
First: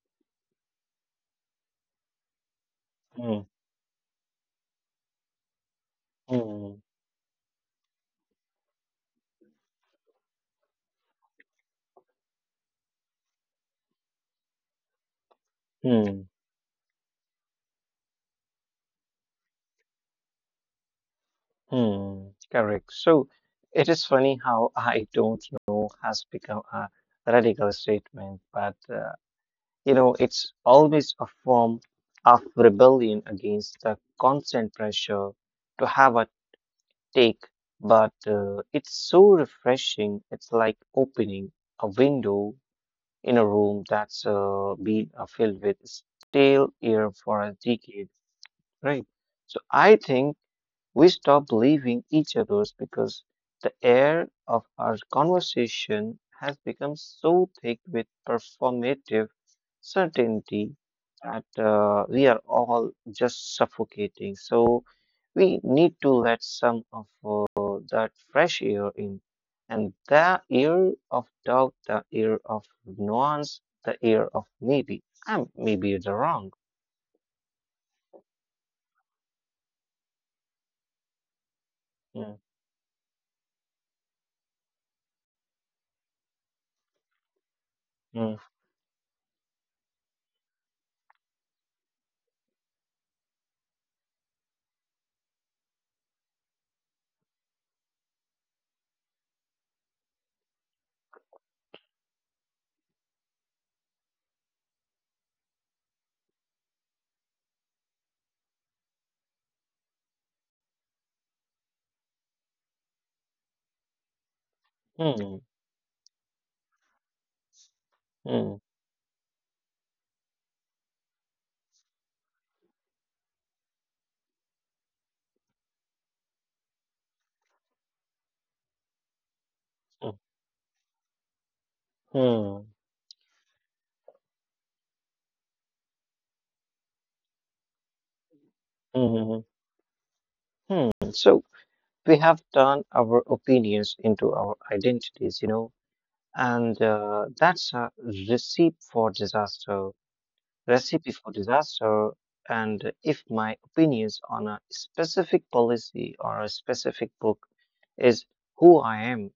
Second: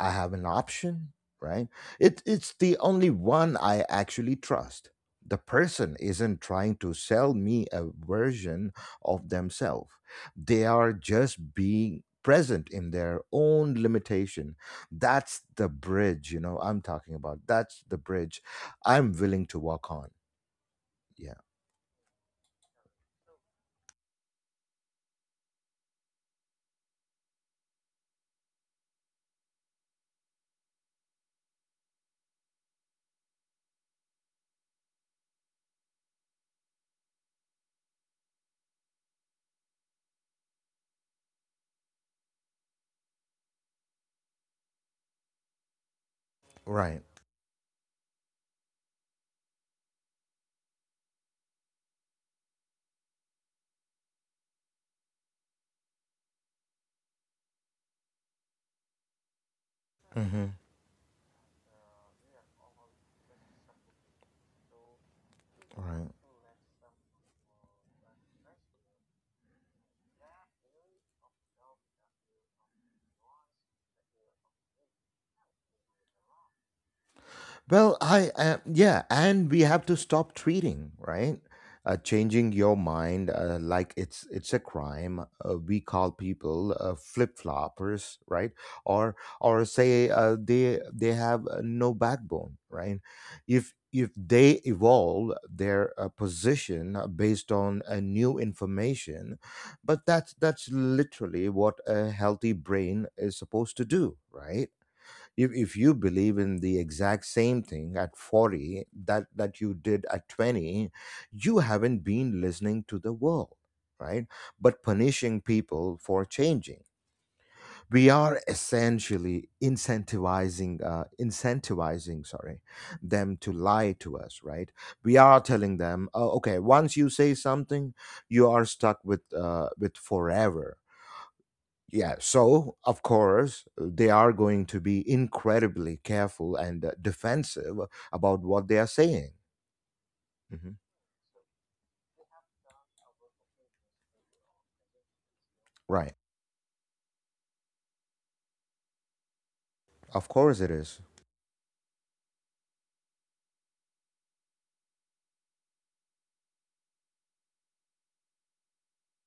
I have an option, right? It, it's the only
Mm,
one I actually trust. The person isn't trying
mm,
to sell me a version of themselves. They are just being present in their own limitation. That's the
mm,
bridge, you know, I'm talking about. That's the bridge I'm willing to walk on. Yeah.
mm. Correct. So it is funny how I don't know has become a radical statement, but uh, you know, it's always a form of rebellion against the constant pressure to have a take. But uh, it's so refreshing. It's like opening a window in a room that's uh, been uh, filled with stale air
Right.
for a decade, right? So I think. We stop believing each other's because the air of our conversation has become so thick with performative
Mm-hmm.
certainty that uh, we are all just suffocating. So we need to
Right.
let some of uh, that fresh air in. And the air of doubt, the air of nuance, the air of maybe. I'm maybe the wrong.
Well, I uh, yeah, and we have to stop treating, right, uh,
Mm,
changing your mind uh, like it's it's a crime. Uh, we call people uh, flip floppers,
mm,
right? Or or say uh, they they have uh, no backbone, right? If if they evolve their uh, position uh, based on uh, new information, but that's that's literally what a healthy brain is supposed to do, right? if, if you believe in the exact same thing at forty that that you did at twenty, you haven't been listening to the world, right? But
mm,
punishing people for changing, we are
mm,
essentially incentivizing uh, incentivizing, sorry, them to lie to us, right? We are telling them, oh, okay, once you say something, you are stuck with uh, with
mm,
forever. Yeah,
mm,
so of course, they are going to be incredibly careful and uh, defensive about what they are saying.
mm.
Mhm.
Hmm. So we have turned our opinions into our identities, you know,
Right.
and uh, that's a recipe for disaster.
Of course it is.
Recipe for disaster. And if my opinions on a specific policy or a specific book is who I am,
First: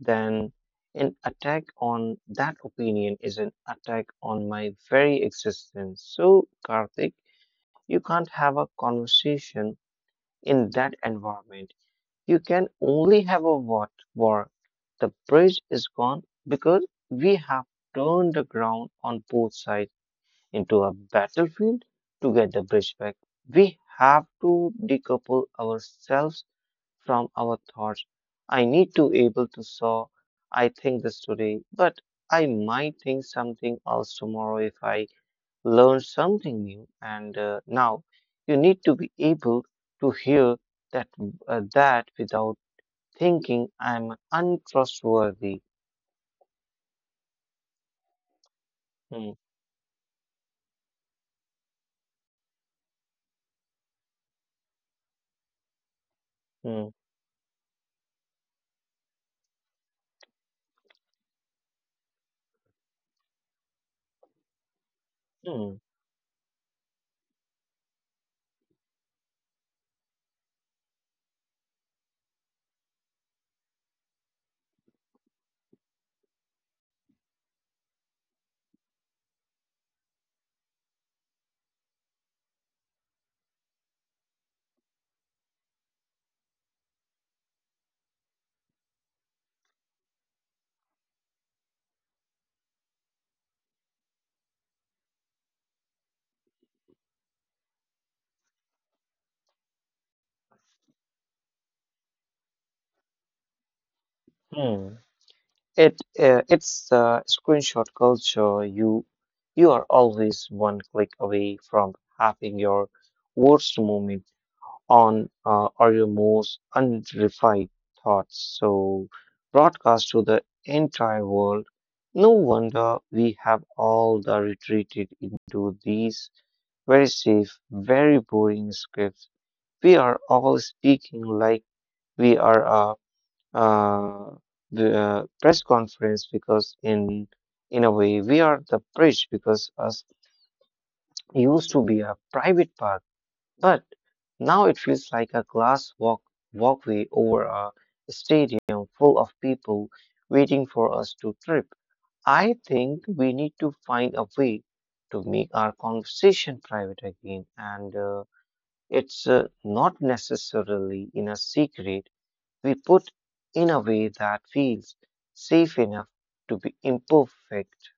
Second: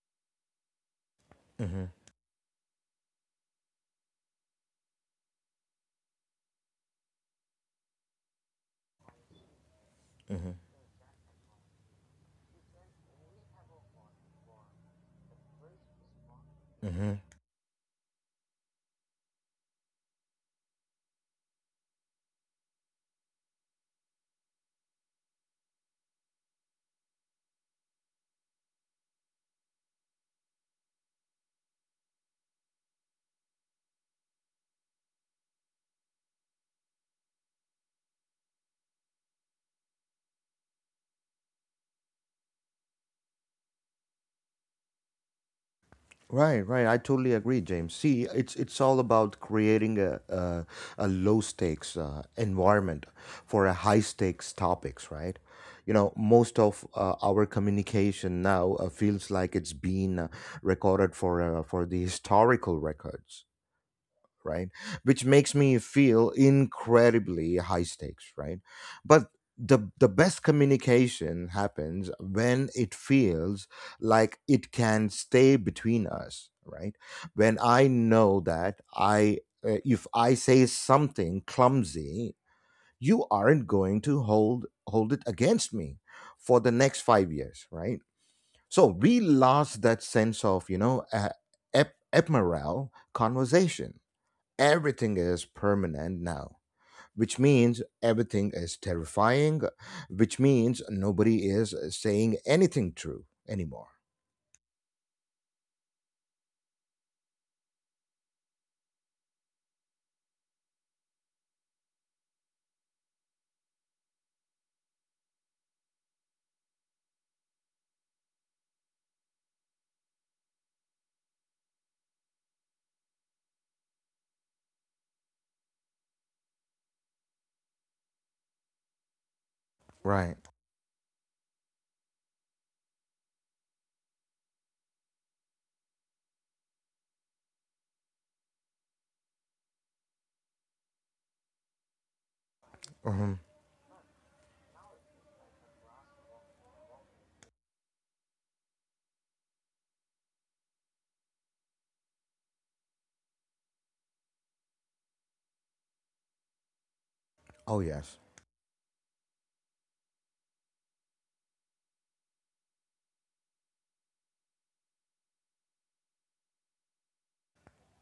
then an attack
Mhm,
on that opinion is an attack on my very existence. So, Karthik, you can't have a conversation
mhm,
in that environment, you can only have a what war. The bridge is gone because
mhm.
we have turned the ground on both sides into a battlefield. To get the bridge back, we have to decouple ourselves from our thoughts. I need to able to saw I think this today, but I might think something else tomorrow if I learn something new. And uh, now you need to be able to hear that, uh, that without thinking I'm untrustworthy.
Right, right. I totally agree, James. See, it's it's all
Hmm,
about creating a a, a low stakes uh, environment for a high stakes topics, right? You know, most of
hmm,
uh, our communication now uh, feels like it's been uh, recorded for uh, for the <laughs> historical records, right? Which makes me
hmm,
feel incredibly high stakes, right? But the, the best communication happens when it feels like it can stay between us, right? When I know that I, uh, if I say something clumsy, you aren't going to hold hold it against me for the next five years, right? So we lost that sense of you know uh, ep- ephemeral conversation. Everything is permanent now, which means everything is terrifying, which means nobody is saying anything true anymore.
hmm. It uh, it's the screenshot culture. You you are always one click away from having your worst moment on uh, or your most unrefined thoughts. So broadcast to the entire world. No wonder we have all the retreated into these very safe, very boring scripts. We are
Right.
all speaking like we are a uh, the uh, press conference because in in a way we are the bridge, because us used to be a private park, but now it feels like a glass walk walkway over a stadium full of people waiting for us to trip. I think we need to find a way to make our conversation private again,
Oh,
and
yes.
uh, it's uh, not necessarily in a secret we put in a way that feels safe enough to be imperfect.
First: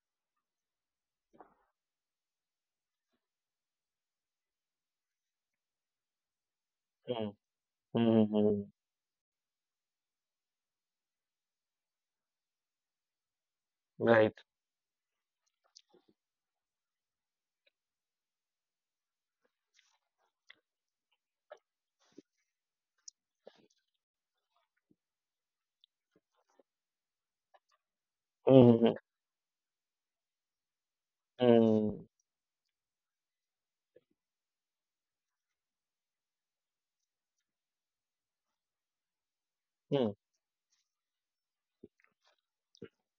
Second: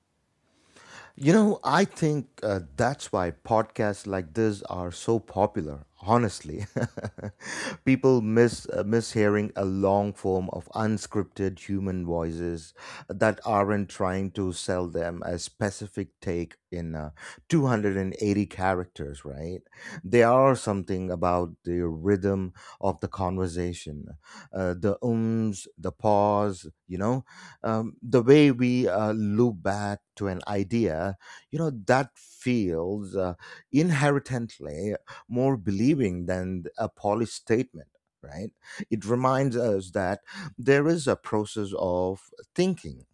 You know, I think uh, that's why podcasts like this are so popular. Honestly,
Mm,
<laughs> people
mm,
miss
mm.
uh, miss hearing a long form of unscripted human voices that aren't trying
Right.
to sell them a specific take in uh, two hundred eighty characters. Right? There are something about the rhythm of the conversation, uh, the ums, the pause. You know, um, the way we
Mm,
uh, loop back to an idea, you know,
mm,
that feels uh, inherently more believing than a polished statement, right? It reminds us
mm,
that there is a process of thinking,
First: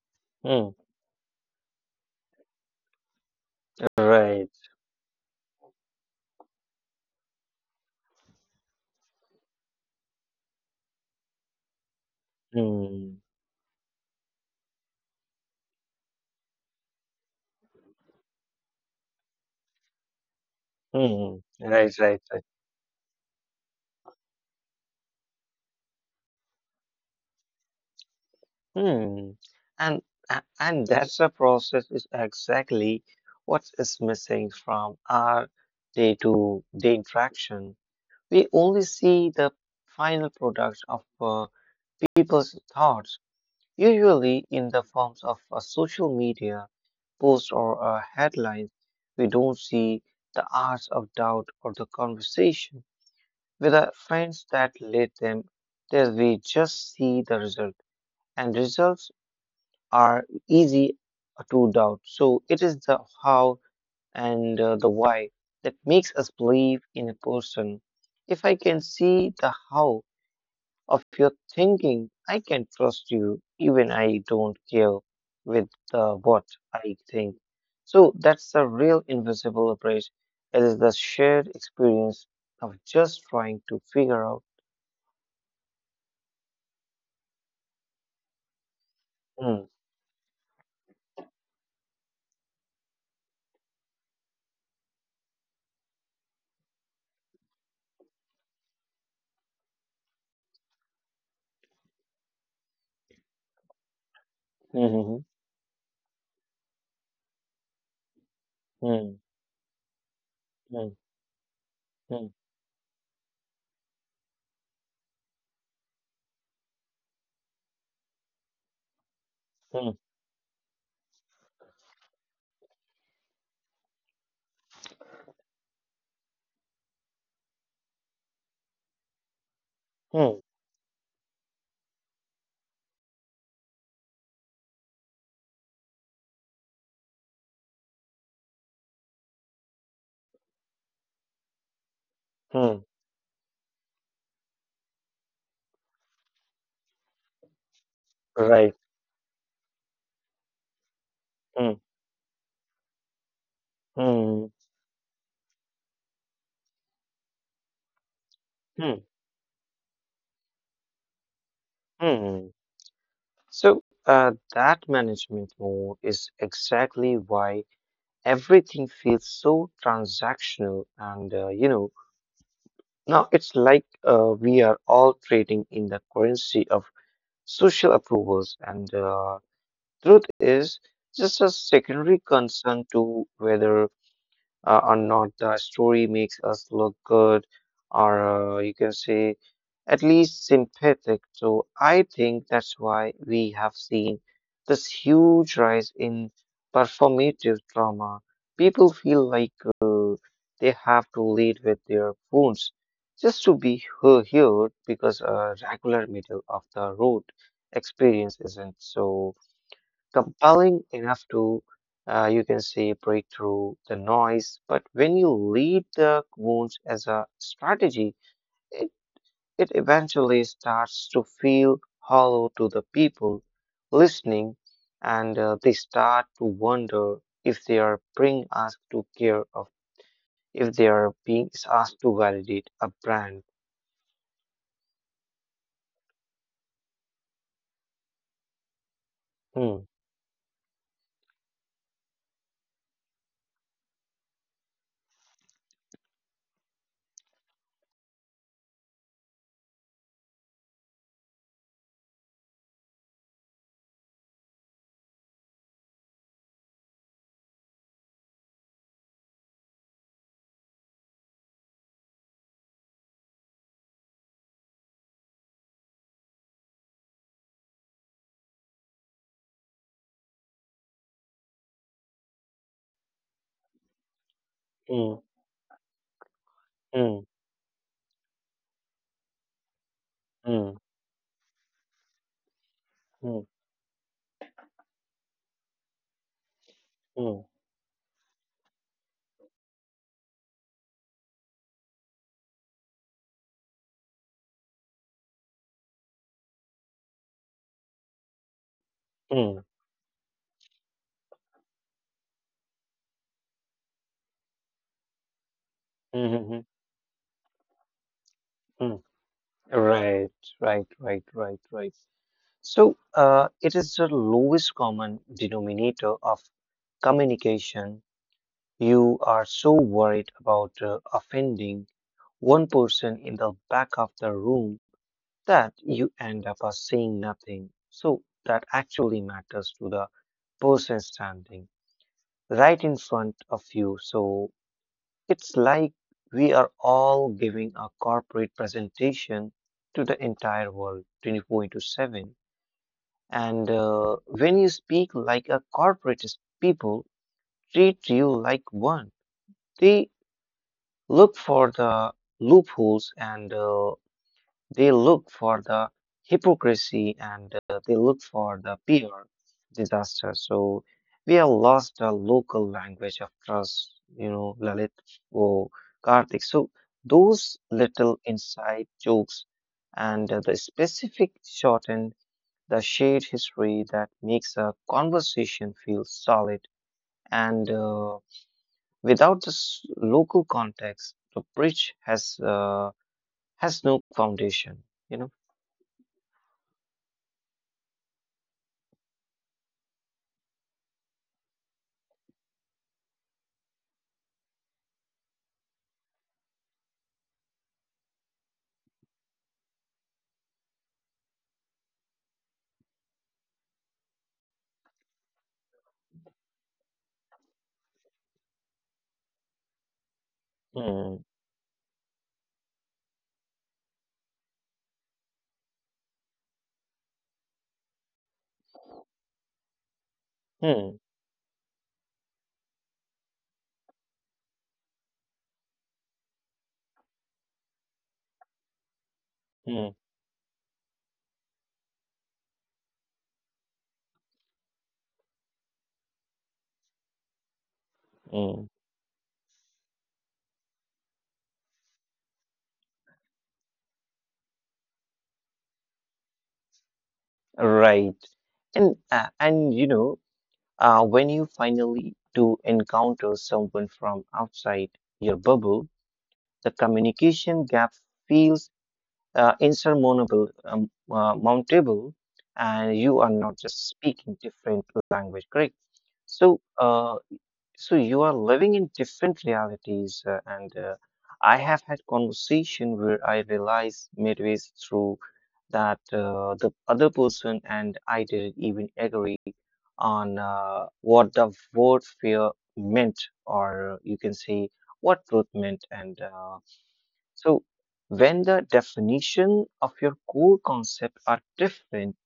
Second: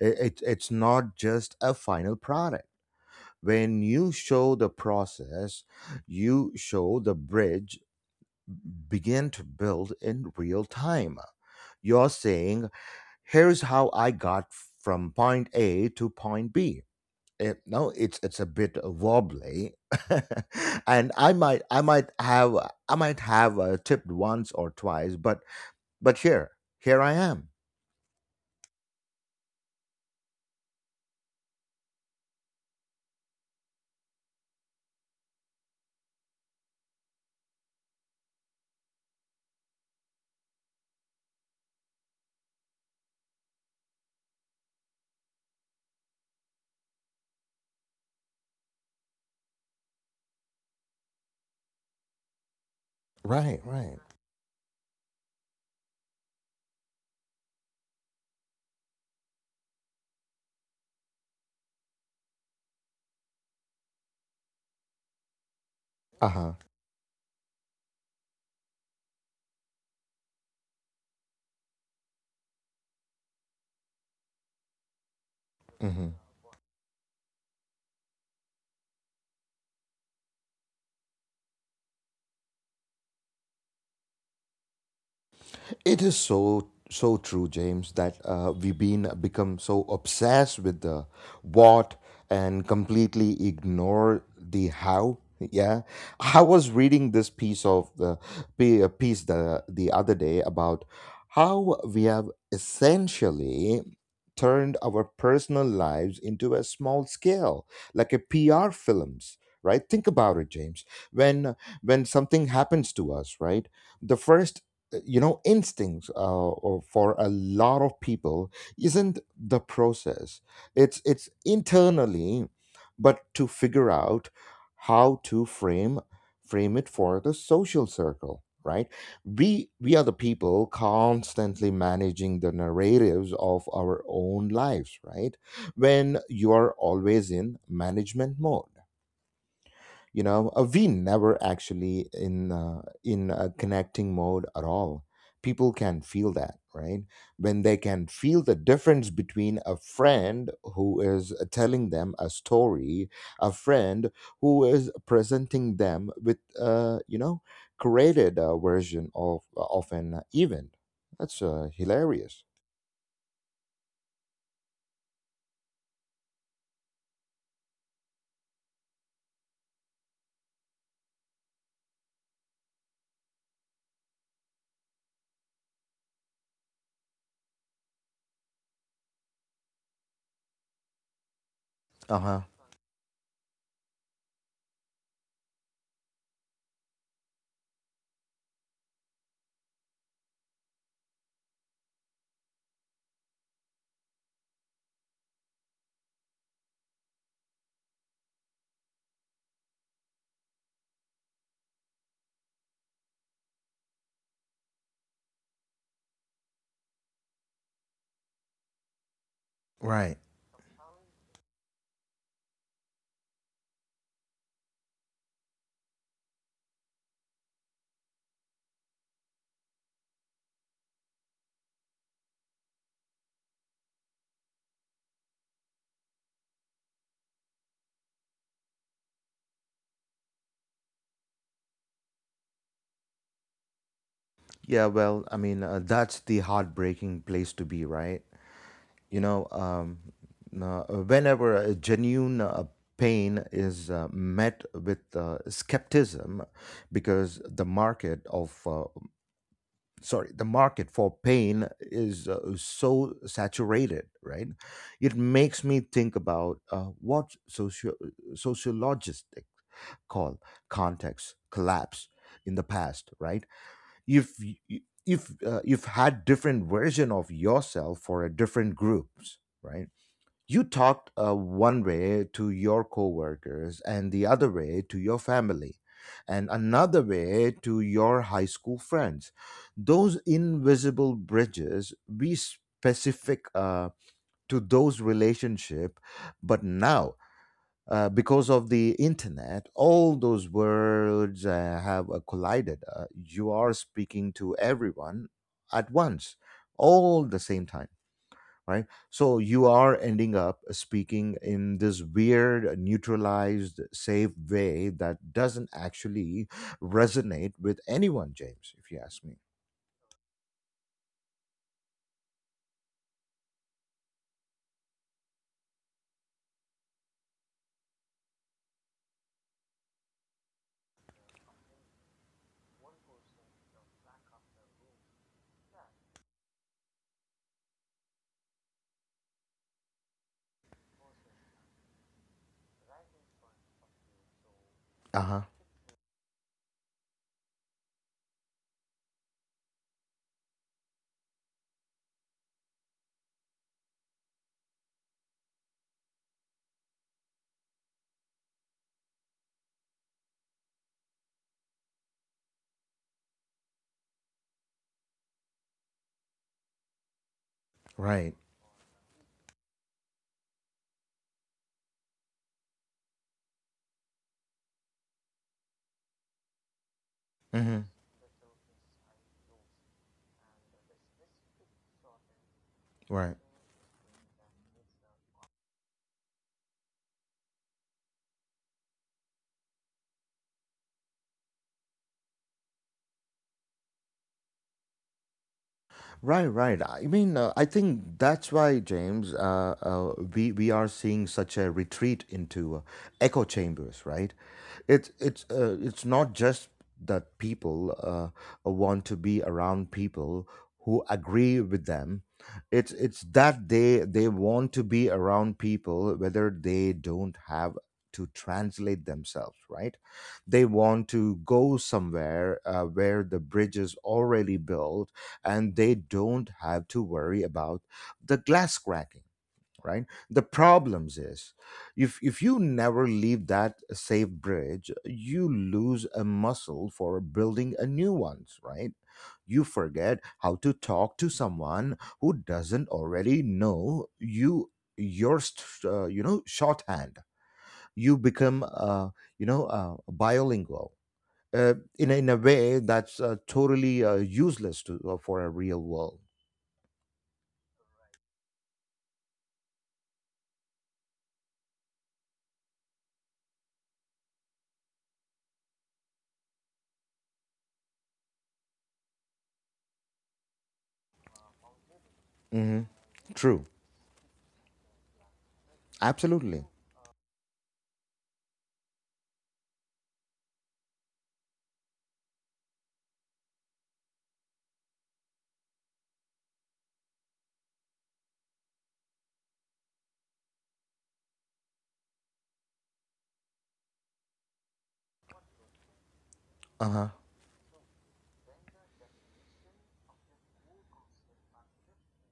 I- it, it's
mm.
not just a final product. When you
Right.
show the process, you show the bridge begin to build in real time. You're saying
Mm,
here's how I got from point A to point B. It, no, it's it's a bit wobbly, <laughs> and I might
mm.
I might
Right, right,
have
right.
I might have uh, tipped once or twice, but but here here I am.
Mm. And a- and that's the process is exactly what is missing from our day-to-day interaction. We only see the final product of uh, people's thoughts, usually in the forms of a social media post or a headline. We don't see the hours of doubt or the conversation
Right,
with our
right.
friends that led them there. We just see the result, and results are easy to doubt. So it is the how and uh, the why that makes us
Uh
believe in a person. If I can see the how of your thinking, I can trust you even I don't care with
huh.
the what I think. So that's the real invisible bridge. It is the shared experience of just trying to figure out.
It is so so true, James, that uh, we've been become
Hmm,
so obsessed with the what and completely ignore the how. Yeah, I was reading this piece of the pi- uh, piece the the other day about how we have essentially turned our
hmm,
personal lives into a small scale, like a P R
hmm,
films. Right? Think about it, James.
hmm,
When when
hmm,
something happens to us, right? The first uh, you know instincts uh, or for a lot of people isn't the
hmm,
process, it's it's internally but to figure out how to frame frame it for the social circle, right? We we are the
hmm, hmm,
people constantly managing the narratives of our own lives, right? When you are always in management mode, you know uh, we never actually in uh,
hmm,
in a connecting mode at all. People can feel that, right? When they can feel the
right.
difference between a friend who is
Hmm,
telling them a story, a friend
hmm,
who is presenting them with uh you know created uh, version
hmm,
of of an event, that's uh, hilarious.
hmm. So uh, that management mode is exactly why everything feels so transactional, and uh, you know now it's like uh, we are all trading in the currency of social approvals, and uh, truth is just a secondary
Uh-huh.
concern to whether uh, or not the story makes us look good, or uh, you can say at least sympathetic. So I think that's why we have seen this huge rise in performative drama. People feel like they have to lead with their wounds just to be he- heard, because a regular middle of the road experience isn't so
Right.
compelling enough to, uh, you can say, break through the noise. But when you lead the wounds as a strategy, it, it eventually starts to feel hollow to the people listening, and uh, they start to wonder if they are being asked to care, if they are being asked to validate a brand.
Yeah, well, I mean, uh, that's the heartbreaking place to be, right? you know
Hmm,
um, uh, Whenever a genuine uh, pain is uh, met with uh, skepticism because the market of uh, sorry the market for pain is uh, so saturated, right? It makes me think about uh, what socio- sociologists call context collapse in the past, right? If y- y- if uh, you've had different version of yourself for a different groups, right? You talked uh, one way to your coworkers and the other way to your
hmm,
family and another
hmm,
way to your high school friends. Those
hmm,
invisible bridges, be specific
hmm,
uh, to those relationship, but now
hmm,
uh, because of the internet, all those words uh, have uh, collided. Uh, you are speaking to everyone at once, all the same time, right? So
hmm,
you are ending up speaking in this weird, neutralized, safe way that doesn't
hmm,
actually
hmm, hmm.
resonate with anyone, James, if you
Hmm.
ask me.
Right, right, right, right, right. So uh, it is the lowest common denominator of communication. You are so worried about uh, offending one person in the back of the room that you end up uh, saying nothing. So that actually matters to the person standing. Right in front of you. So
Uh huh.
it's like we are all giving a corporate presentation to the entire world twenty four into seven. And uh, when you speak like a corporate, people treat you like one. They look for the loopholes, and uh, they look for the hypocrisy, and uh, they
Right.
look for the peer disaster. So we have lost our local language of trust, you know, Lalit or Karthik. So
Mm
those
hmm.
little inside jokes and uh, the specific shortened, the
Right.
shared history that makes a conversation feel solid, and uh, without this local context, the bridge has uh, has no foundation. You know.
Right, right. I mean, uh, I think that's why, James, uh, uh, we we are seeing such a retreat into uh, echo chambers, right? It's it's uh, it's not just that people uh, want to be around people who agree with them. It's it's that they they want to be around people whether they don't have to translate themselves, right? They want
Mm,
to go somewhere uh, where the bridge is already built and they don't have to worry about the glass cracking, right? The
mm,
problems is, if if you never leave that safe bridge, you lose a muscle for building a new ones, right? You
mm,
forget how to talk to someone who doesn't already know you, your st- uh, you know shorthand. You become
mm.
uh, you know uh, bilingual uh, in, a- in a way that's uh, totally uh, useless to, uh, for a real world.
Right. And uh, and you know, uh, when you finally do encounter someone from outside your bubble, the communication gap feels uh, insurmountable, um, uh, mountable,
Hmm.
and you are not
True.
just speaking different language, correct? So,
Absolutely.
uh, So you are living in different realities, uh, and uh, I have had conversation where I realized midway through that uh, the other person and I didn't even agree on uh, what the word fear meant, or uh, you can say what truth meant. And uh,
Uh huh.
so when the definition of your core concept are different,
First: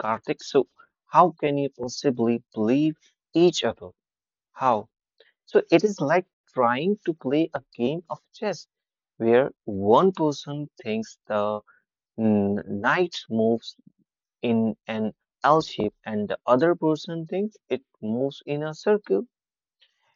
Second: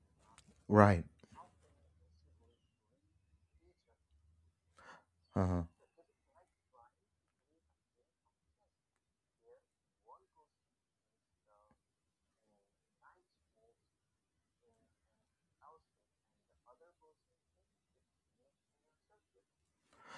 Karthik, so
Right.
how can you possibly believe each other? How?
Uh
So
huh.
it is like trying to play a game of chess where one person thinks the mm, knight moves in an L shape and the other person thinks it moves in a circle.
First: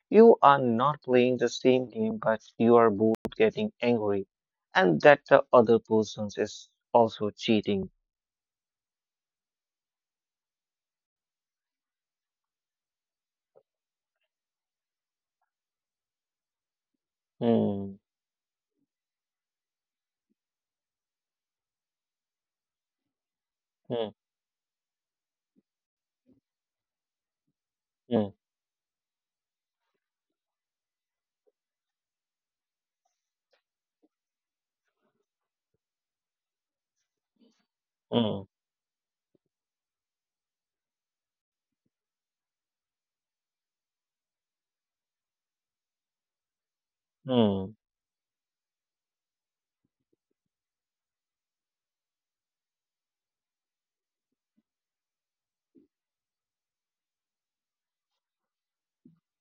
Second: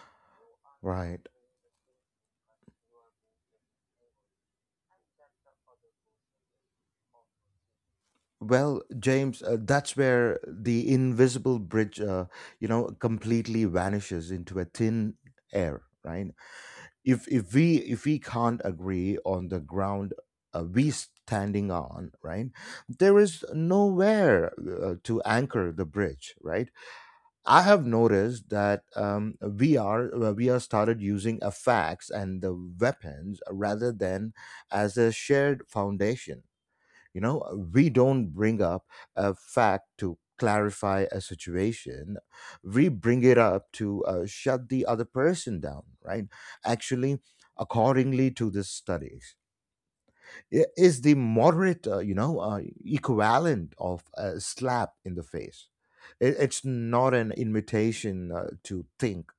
You are not
Right.
playing the same game, but you are both getting angry, and that the other person is also cheating.
Well, James, uh, that's where the invisible bridge, uh, you know, completely vanishes into a thin air. Right. If if we
Hmm.
if we can't agree on the ground uh, we standing on, right, there is
Hmm.
nowhere uh, to anchor the bridge. Right. I have
Hmm.
noticed that um, we are we are started using a fax and the weapons rather than as a shared foundation. You know, uh, we don't
Hmm.
bring up a fact to clarify a situation. We bring it up to uh, shut the other person down, right? Actually,
Hmm.
accordingly to this study i- is the moderate, uh, you know, uh, equivalent of a slap in the face. It, it's not an invitation uh, to think.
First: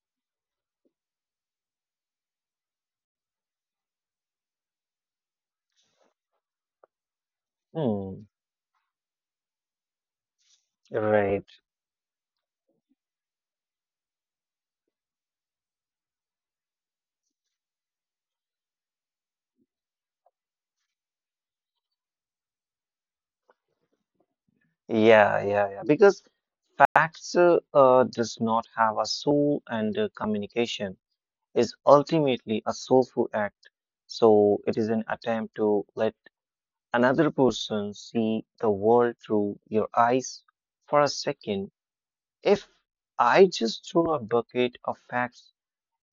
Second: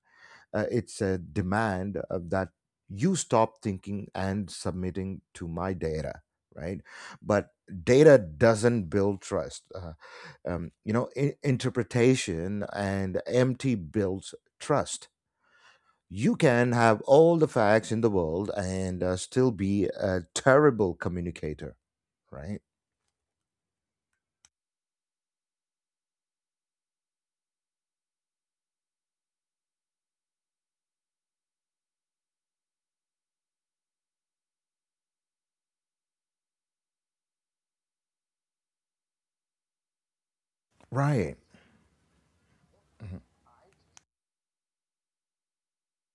Uh, it's a demand uh, that you stop thinking and submitting to my data, right? But data
Hmm.
doesn't build trust. Uh, um, you know, I-
Right.
interpretation and empty builds trust. You can have all the facts in the world and uh, still be a terrible communicator, right?
Yeah. Yeah. Yeah. Because Baxter uh, uh, does not have a soul, and uh, communication is ultimately a soulful act. So it is an attempt to let another person see the world through your eyes for a
Right.
second. If I just throw a bucket of facts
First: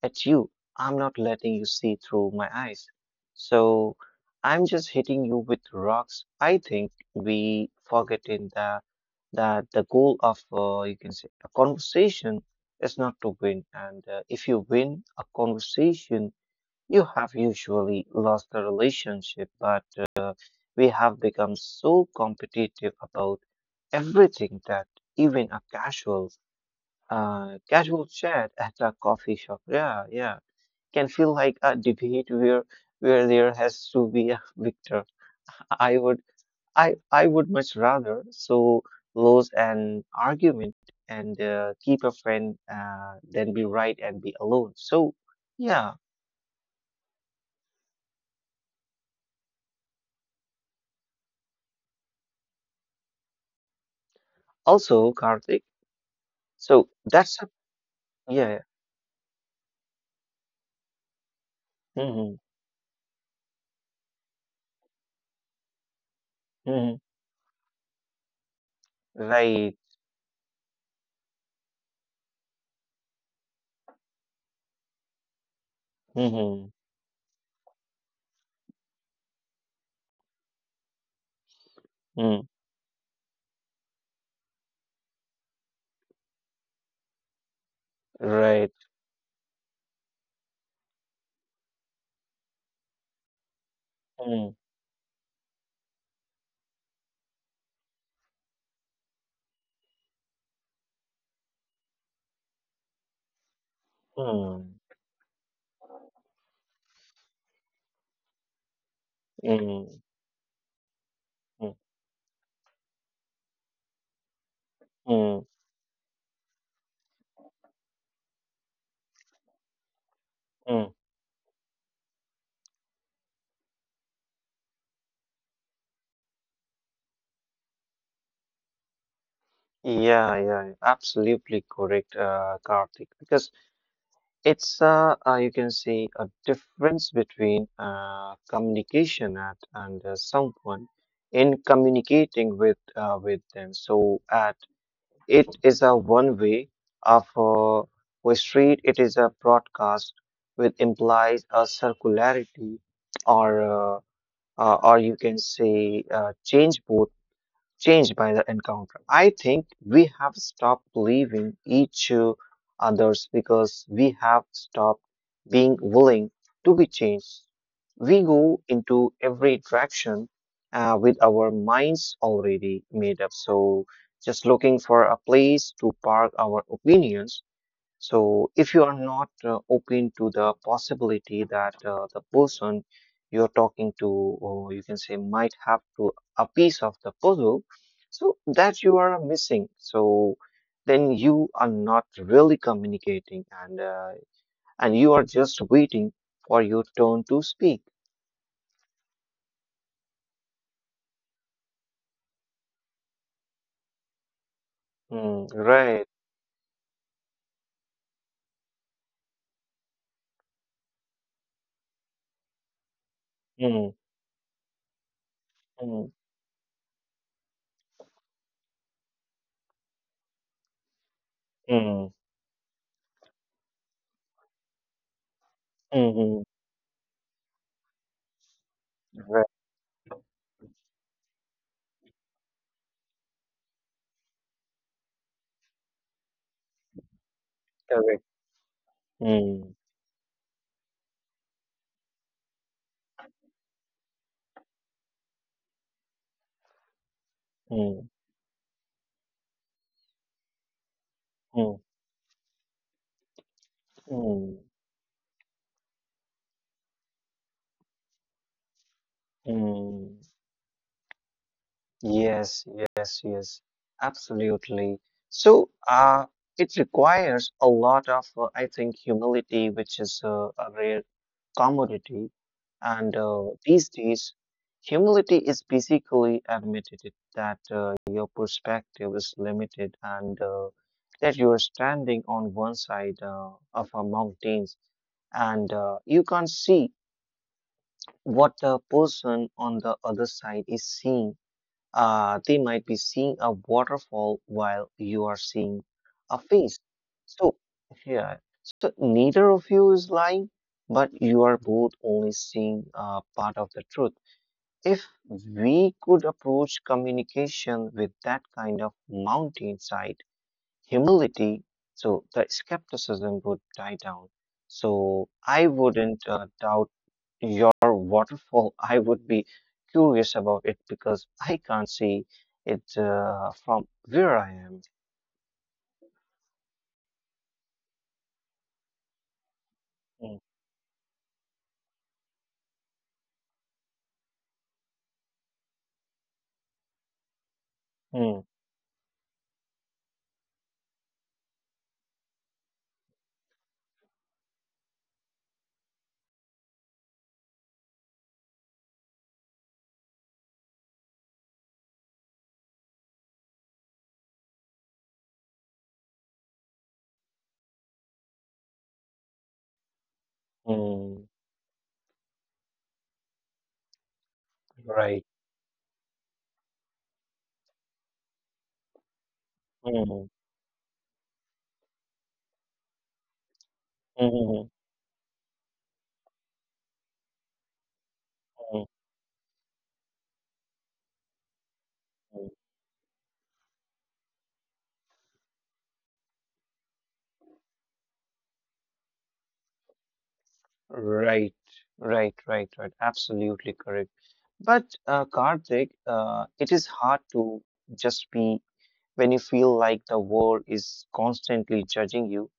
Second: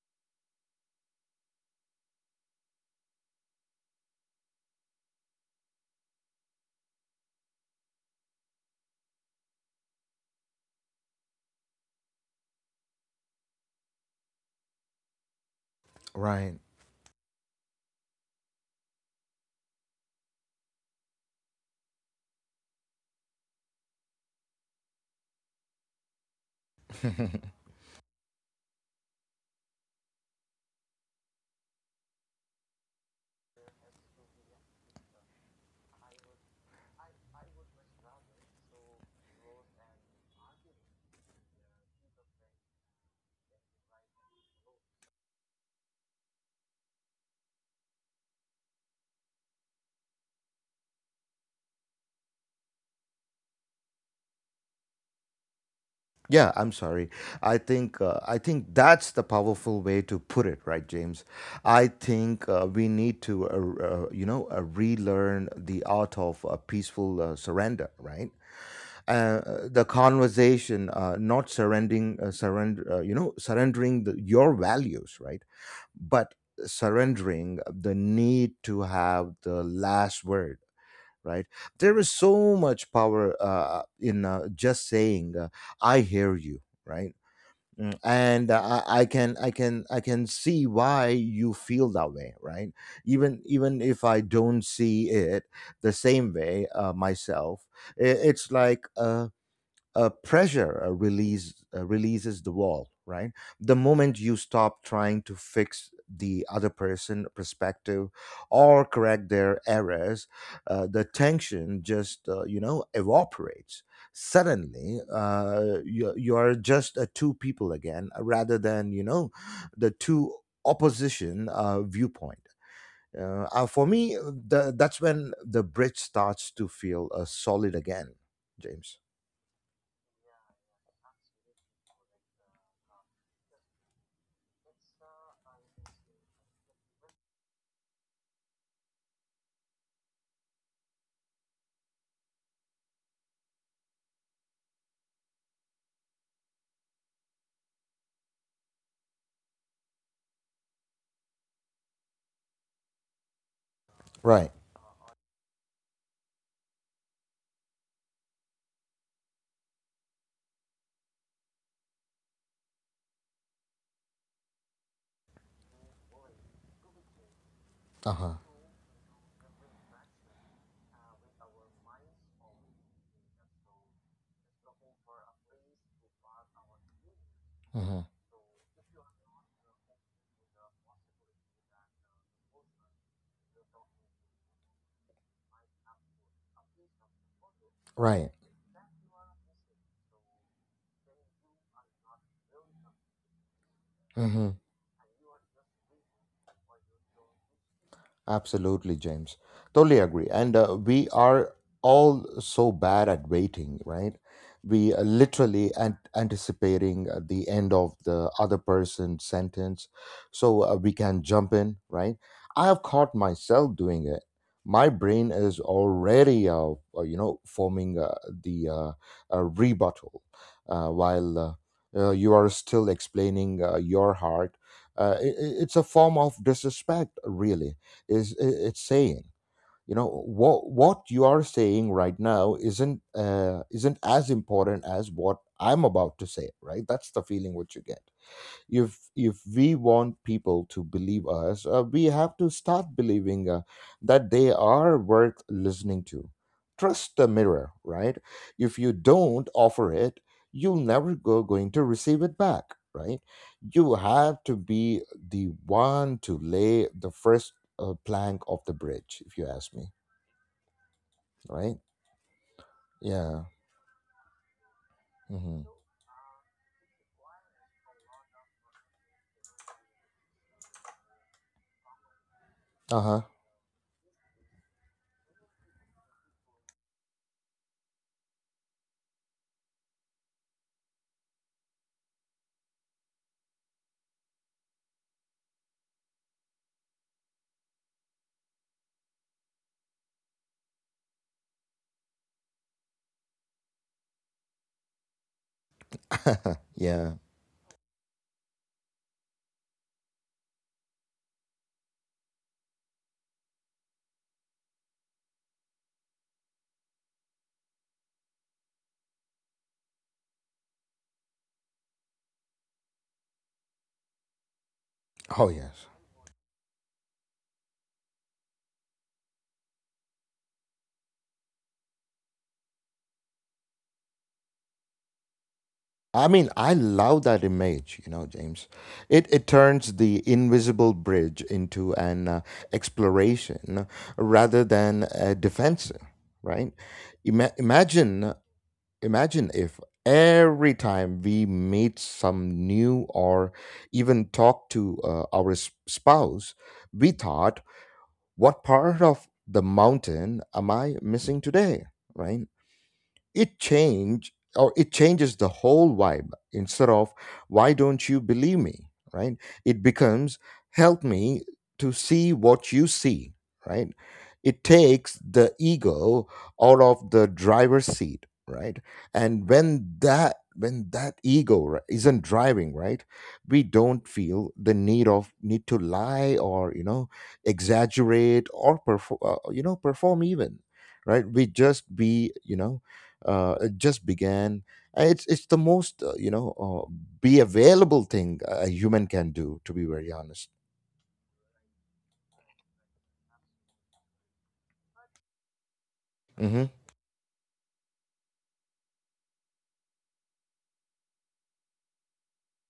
at you. I'm not letting you see through my eyes. So I'm just hitting you with rocks. I think we forget in the that the goal of uh, you can say a conversation is not to win, and uh, if you win a conversation,
Right.
you have usually lost the relationship. But uh, we have become so competitive about everything that even a casual uh, casual chat at a coffee shop. Yeah, yeah can feel like a debate where where there has to be a victor. I would I I would much rather so lose an argument and uh, keep a friend uh, than be right and be alone. So yeah. Also, Karthik.
Yeah, I'm
So
sorry.
that's a
I think uh, I
yeah.
think that's the powerful way to put it, right, James? I
Hmm.
think uh, we need to uh, uh, you know uh, relearn the art of uh,
Hmm.
peaceful uh, surrender, right? uh, uh,
Right.
the conversation, uh, not surrendering, uh, surrender, uh, you know, surrendering the, your values, right? But
Hmm.
surrendering the need to have the last word, right? There is
Mm.
so much power uh, in uh, just saying, uh, I hear you, right? Mm, and uh,
Right.
I, I can i can i can see why you feel that way, right? Even even if I
Mm.
don't see it the same way uh, myself. I- it's like uh uh, pressure uh, release uh, releases the wall, right? The moment you stop
Mm.
trying to fix the other person perspective or correct their
Mm.
errors, uh, the
Mm.
tension just uh, you know evaporates. Suddenly
Mm.
uh, you, you're just uh, two people again uh, rather than, you know, the two
Mm.
opposition uh, viewpoint. Uh, uh, for me uh, the, that's when the bridge starts to feel uh, solid again, James.
Yeah, yeah, absolutely correct, uh, Karthik. Because it's uh, uh, you can see a difference between uh, communication at and uh, someone in communicating with uh, with them. So at it is a one way of uh, we street it is a broadcast which implies a circularity or uh,
Right.
uh, or you can say uh, change both changed by the encounter. I think we have stopped believing each uh, others because we have stopped being willing to be changed.
Uh
We
huh.
go into every interaction uh, with our minds already made up. So just looking for a place to park our opinions
Hmm.
so if you are not uh, open to the possibility that uh, the person you're talking to, or you can say might have to a piece of the puzzle,
Right.
so that you are missing. So then you are not really communicating, and uh,
Hmm.
and you are just waiting for your turn to speak.
Absolutely, James. Totally agree. And uh, we are all so bad at waiting, right? We are
Mm,
literally an-
right.
anticipating uh, the end of the other person's sentence so uh, we can jump in, right? I have caught myself
Mm,
doing it. My brain is
mm,
already, uh, uh, you know, forming uh, the uh, uh, rebuttal uh, while uh, uh,
mm,
you are still explaining uh, your heart. Uh, i i- it's a
mm,
form of
mm,
disrespect, really, is i- it's saying,
right.
you know, what what you are saying right now isn't uh, isn't as important as what I'm about to say, right? That's the feeling what you get.
Correct.
if if
Mm,
we want people to believe us, uh, we have to start believing uh, that they are worth listening to. Trust the mirror,
mm,
right? If you don't offer it, you'll never go going
mm,
to receive it back, right? You have to
mm,
be the one to lay the first uh, plank of the bridge, if you ask me.
mm.
Right.
Yes, yes,
Yeah.
yes, absolutely.
Hmm.
So, uh, it requires a lot of, uh, I think, humility, which is uh, a rare commodity. And
Uh-huh.
uh, these days, humility is basically admitted it- that uh, your perspective is limited and uh, that you are standing on one side uh, of a mountains and uh, you can't see what the person on the other side is seeing uh, they might be seeing a waterfall while you are seeing a
<laughs>
face.
yeah.
So, yeah, so neither of you is lying, but you are both only seeing uh, part of the truth. If we could approach communication with that kind of mountainside humility, so the skepticism would die down.
Oh
So
yes.
I wouldn't uh, doubt your waterfall, I would be curious about it because I can't see it uh, from where I am.
I mean, I love that image, you know, James. It it turns the
Mm,
invisible bridge into an uh, exploration rather than a defense, right? Ima- imagine,
mm,
imagine if every time we meet some new or even talk to uh, our s- spouse, we thought, what part of the mountain am I missing today, right? it change or it changes the whole vibe, instead of why don't you believe me, right? It becomes, help
mm,
me to see what you see, right? It takes
right.
the ego out of the driver's seat, right? And when
Mm,
that when that ego ri- isn't driving, right, we don't feel the
mm,
need of need to lie or, you know, exaggerate or
mm,
perform, uh, you know, perform even, right? We just be, you
mm.
know, uh, it just began. Uh, It's it's the most uh, you know uh, be available thing a human can do. To be very honest.
Right, right, right, right. Absolutely correct. But uh, Karthik, uh,
Mm-hmm.
it is hard to just be when you feel like the world is constantly judging you.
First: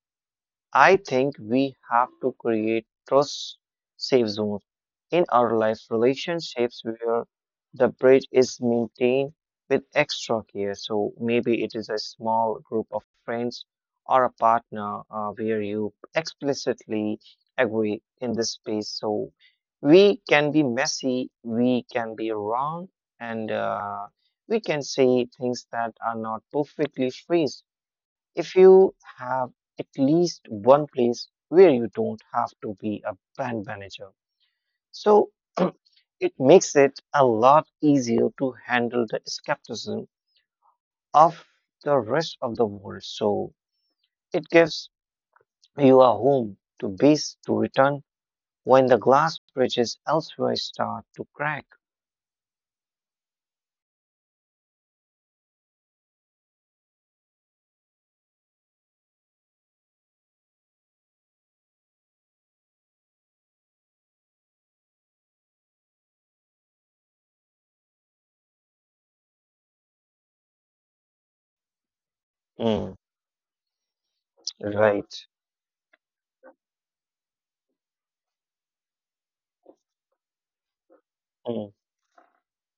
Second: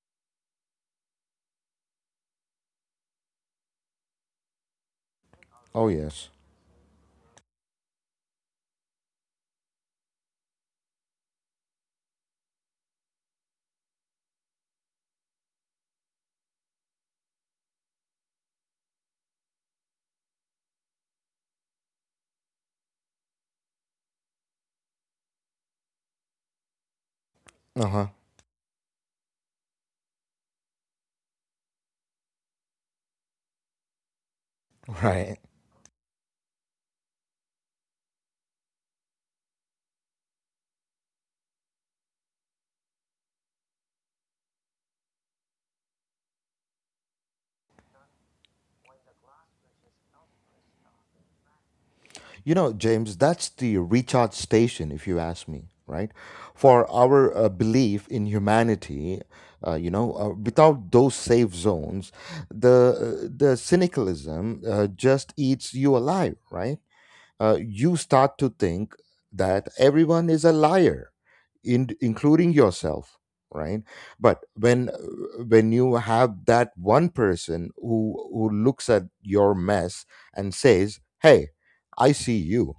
I think we have to create trust safe zones in our life
Oh yes.
relationships where the bridge is maintained with extra care. So maybe it is a small group of friends or a partner uh, where you explicitly agree in this space. So we can be messy, we can be wrong, and uh, we can say things that are not perfectly phrased
Uh huh.
if you have at least one place where you don't have to be a brand manager,
<laughs>
so
Right.
<clears throat> it makes it a lot easier to handle the skepticism of the rest of the world. So it gives you a home to base to return when the glass bridges elsewhere start to crack.
You know, James, that's the recharge station, if you ask me. Right. For our uh, belief in humanity, uh, you know, uh, without those safe zones, the uh, the cynicalism uh, just eats you alive. Right. Uh, you start to think that everyone is a liar, in, including
Mm,
yourself, right? But when
right.
when you have that one person who who looks at your mess and says, hey,
Mm,
I see you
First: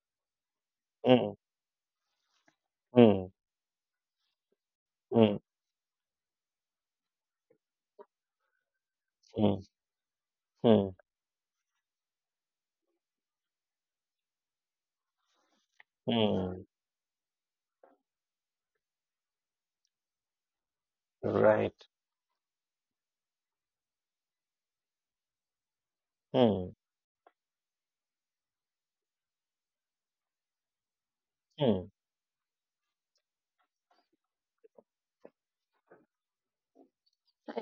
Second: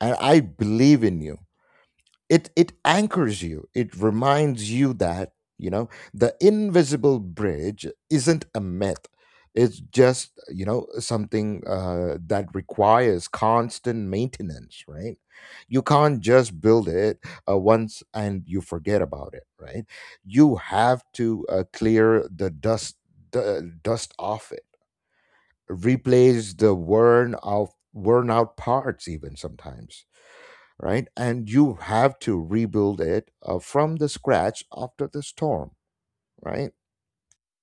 and I believe in
mm,
you, it it
mm,
anchors you. It reminds you that,
mm,
you know, the invisible bridge isn't a myth.
mm,
It's just, you
mm,
know,
mm,
something uh, that requires constant maintenance, right? You can't just
mm,
build it uh, once and you forget about it, right? You have to uh,
right.
clear the dust, the dust off it, replace the
Mm,
worn out worn out parts even sometimes, right? And you
mm.
have to rebuild it uh, from the scratch after the storm, right?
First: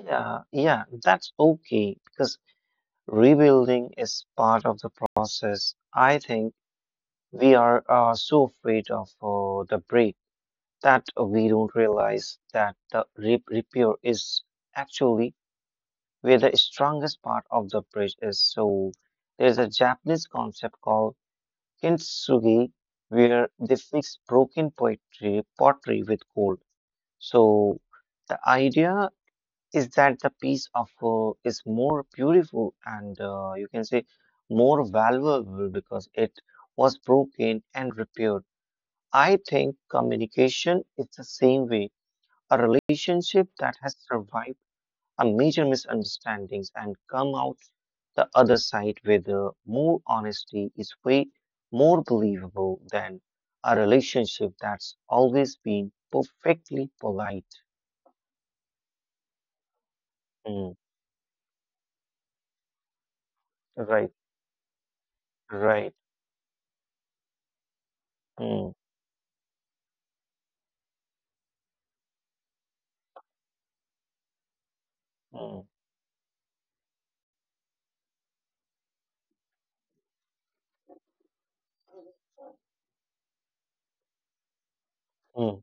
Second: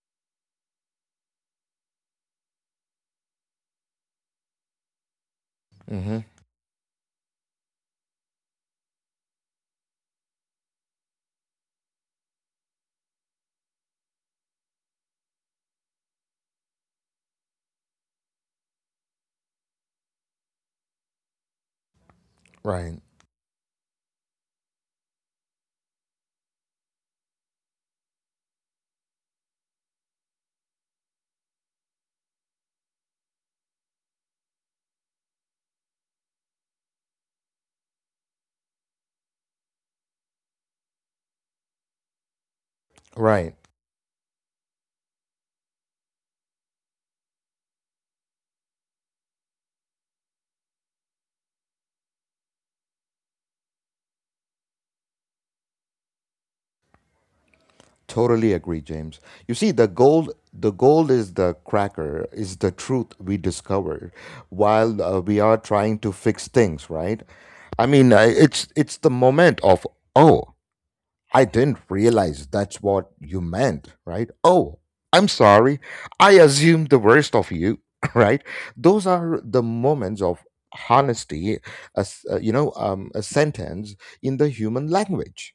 Yeah, yeah, that's okay because rebuilding is part of the process. I
Hmm.
think we are uh, so afraid of uh, the break that we don't realize that the re repair is actually where the strongest part of the bridge is. So there's a Japanese concept called kintsugi
Right.
where they fix broken poetry, pottery with gold. So the idea is that the piece of uh, is more beautiful and uh, you can say more valuable because it was broken and repaired. I think communication is the same way. A relationship
Right.
that has survived a major misunderstandings and come out the other side with uh, more honesty is way more believable than a relationship that's always been perfectly polite.
Totally agree, James. You see, the gold,
Mm,
the gold is the cracker, is the truth we
right,
discover while uh, we are
right.
trying to fix things, right? I mean, uh,
Mm,
it's it's the moment of, oh, I didn't realize that's what you meant, right? Oh, I'm
mm.
sorry. I assumed the worst of you, <laughs> right? Those are the moments of honesty, as uh, you know, um, a sentence in the human language.
Mm,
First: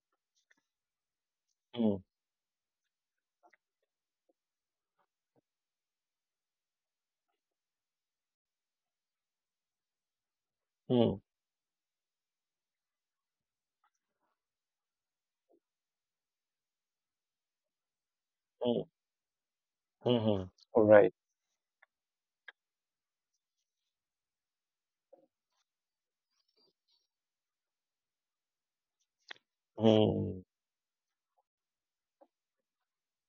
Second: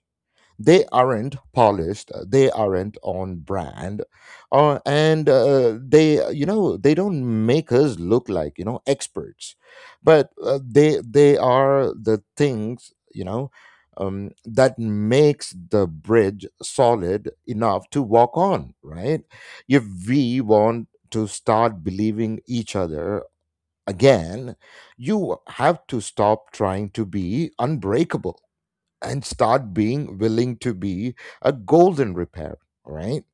They aren't
mm,
polished, uh, they aren't on brand, uh, and uh, they uh, you know, they don't make us look like, you know, experts, but uh, they
mm,
they are the things, you know, um, that makes the bridge solid enough to walk on,
mm,
right? If we
mhm.
want
Right.
to start believing each other again, you have to stop trying to be unbreakable and start being
Mm,
willing to be a golden repair, right?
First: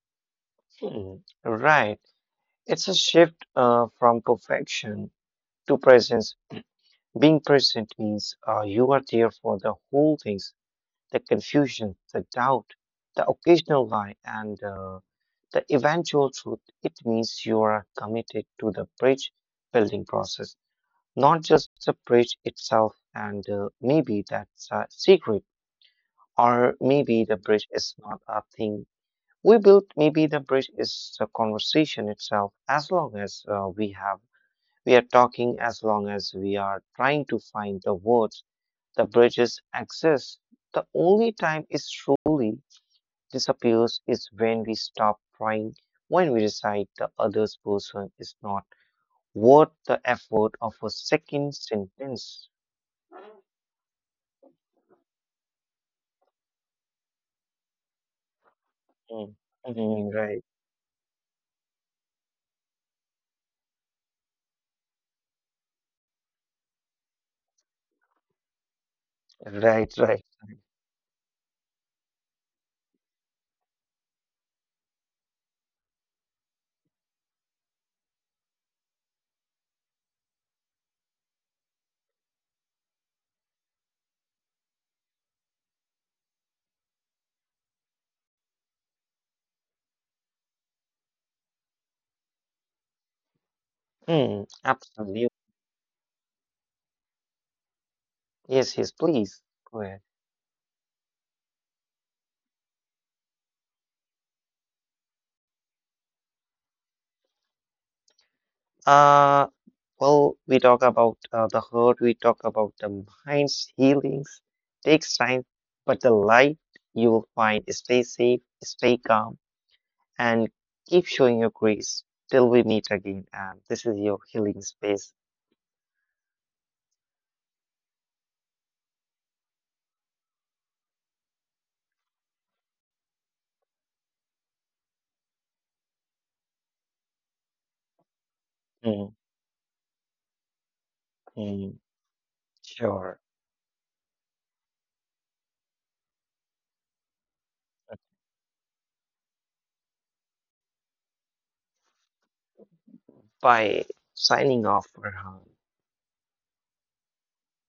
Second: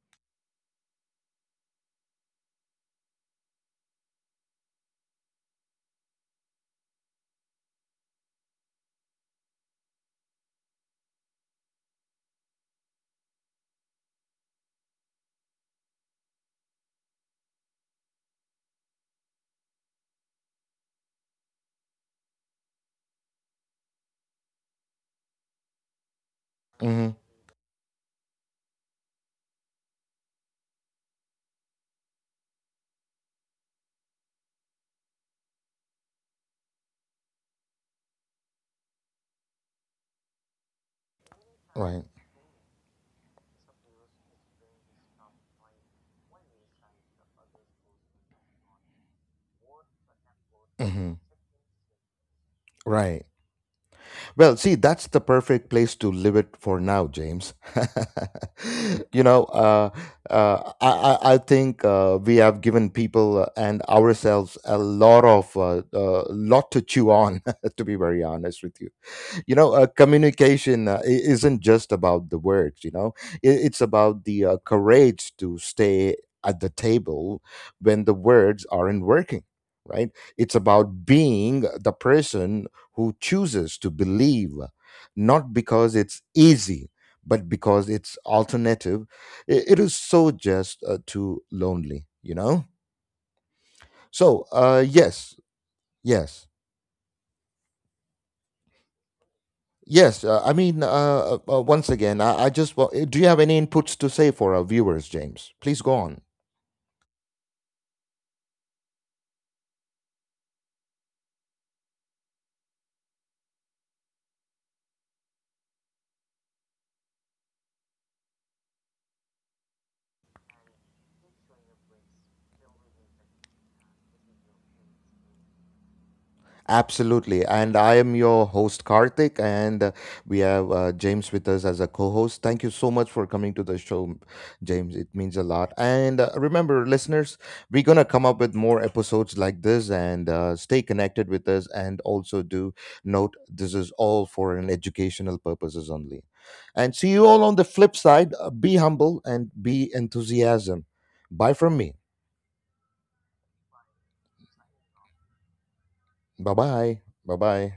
mm. Right. It's a shift uh, from perfection to presence. Being present means uh, you are there for the whole things, the confusion, the doubt, the occasional lie, and uh, the eventual truth. It means you are committed to the bridge building process, not just the bridge itself. And uh, maybe that's a secret, or
Hmm.
maybe the bridge is not a thing we built maybe the bridge is the conversation itself as long as uh, we have we are talking as long as we are trying to find the words the bridges exist the only time it
Right.
truly disappears is when we stop trying when we decide the other person is not worth the effort of a
Hmm.
second sentence.
Right. Well, see, that's the perfect place to live it for now, James. <laughs> you
Hmm.
know, uh,
Mhm, right,
uh, I, I I think uh, we have given people uh, and ourselves a lot of uh, uh, lot to chew on, <laughs> to be very honest with you. You know, uh,
right, right.
communication, uh, i- isn't just about the words, you know. I- it's about the uh, courage to stay at the table when the words aren't working, right? It's about being the person who chooses to believe, not because it's easy but because it's alternative. I- it is so just uh, too lonely, you know.
Hmm.
So, uh,
Absolutely.
yes. Yes.
Yes, yes, please go
Yes, uh, I mean, uh, uh, uh, once again, I, I just wa- do you have any inputs to say for our viewers, James? Please go on.
ahead. Well, we talk about uh, the hurt, we talk about the mind's healings, takes time, but the light you will find. Stay safe, stay calm, and keep showing your grace till we meet again. And this is your healing space.
Absolutely. And I am your host, Karthik, and uh, we have uh, James with us as a co host. Thank you so much for coming to the show, James. It means a lot. And uh, remember, listeners, we're going to come up with more
Mhm,
episodes like this and uh, stay connected with us.
mhm.
And also, do
Sure.
note this is all for an educational purposes only. And see you all on the flip side. Uh, Be humble and be enthusiasm. Bye from me.
By signing off, Farhan.
Bye bye. Bye bye.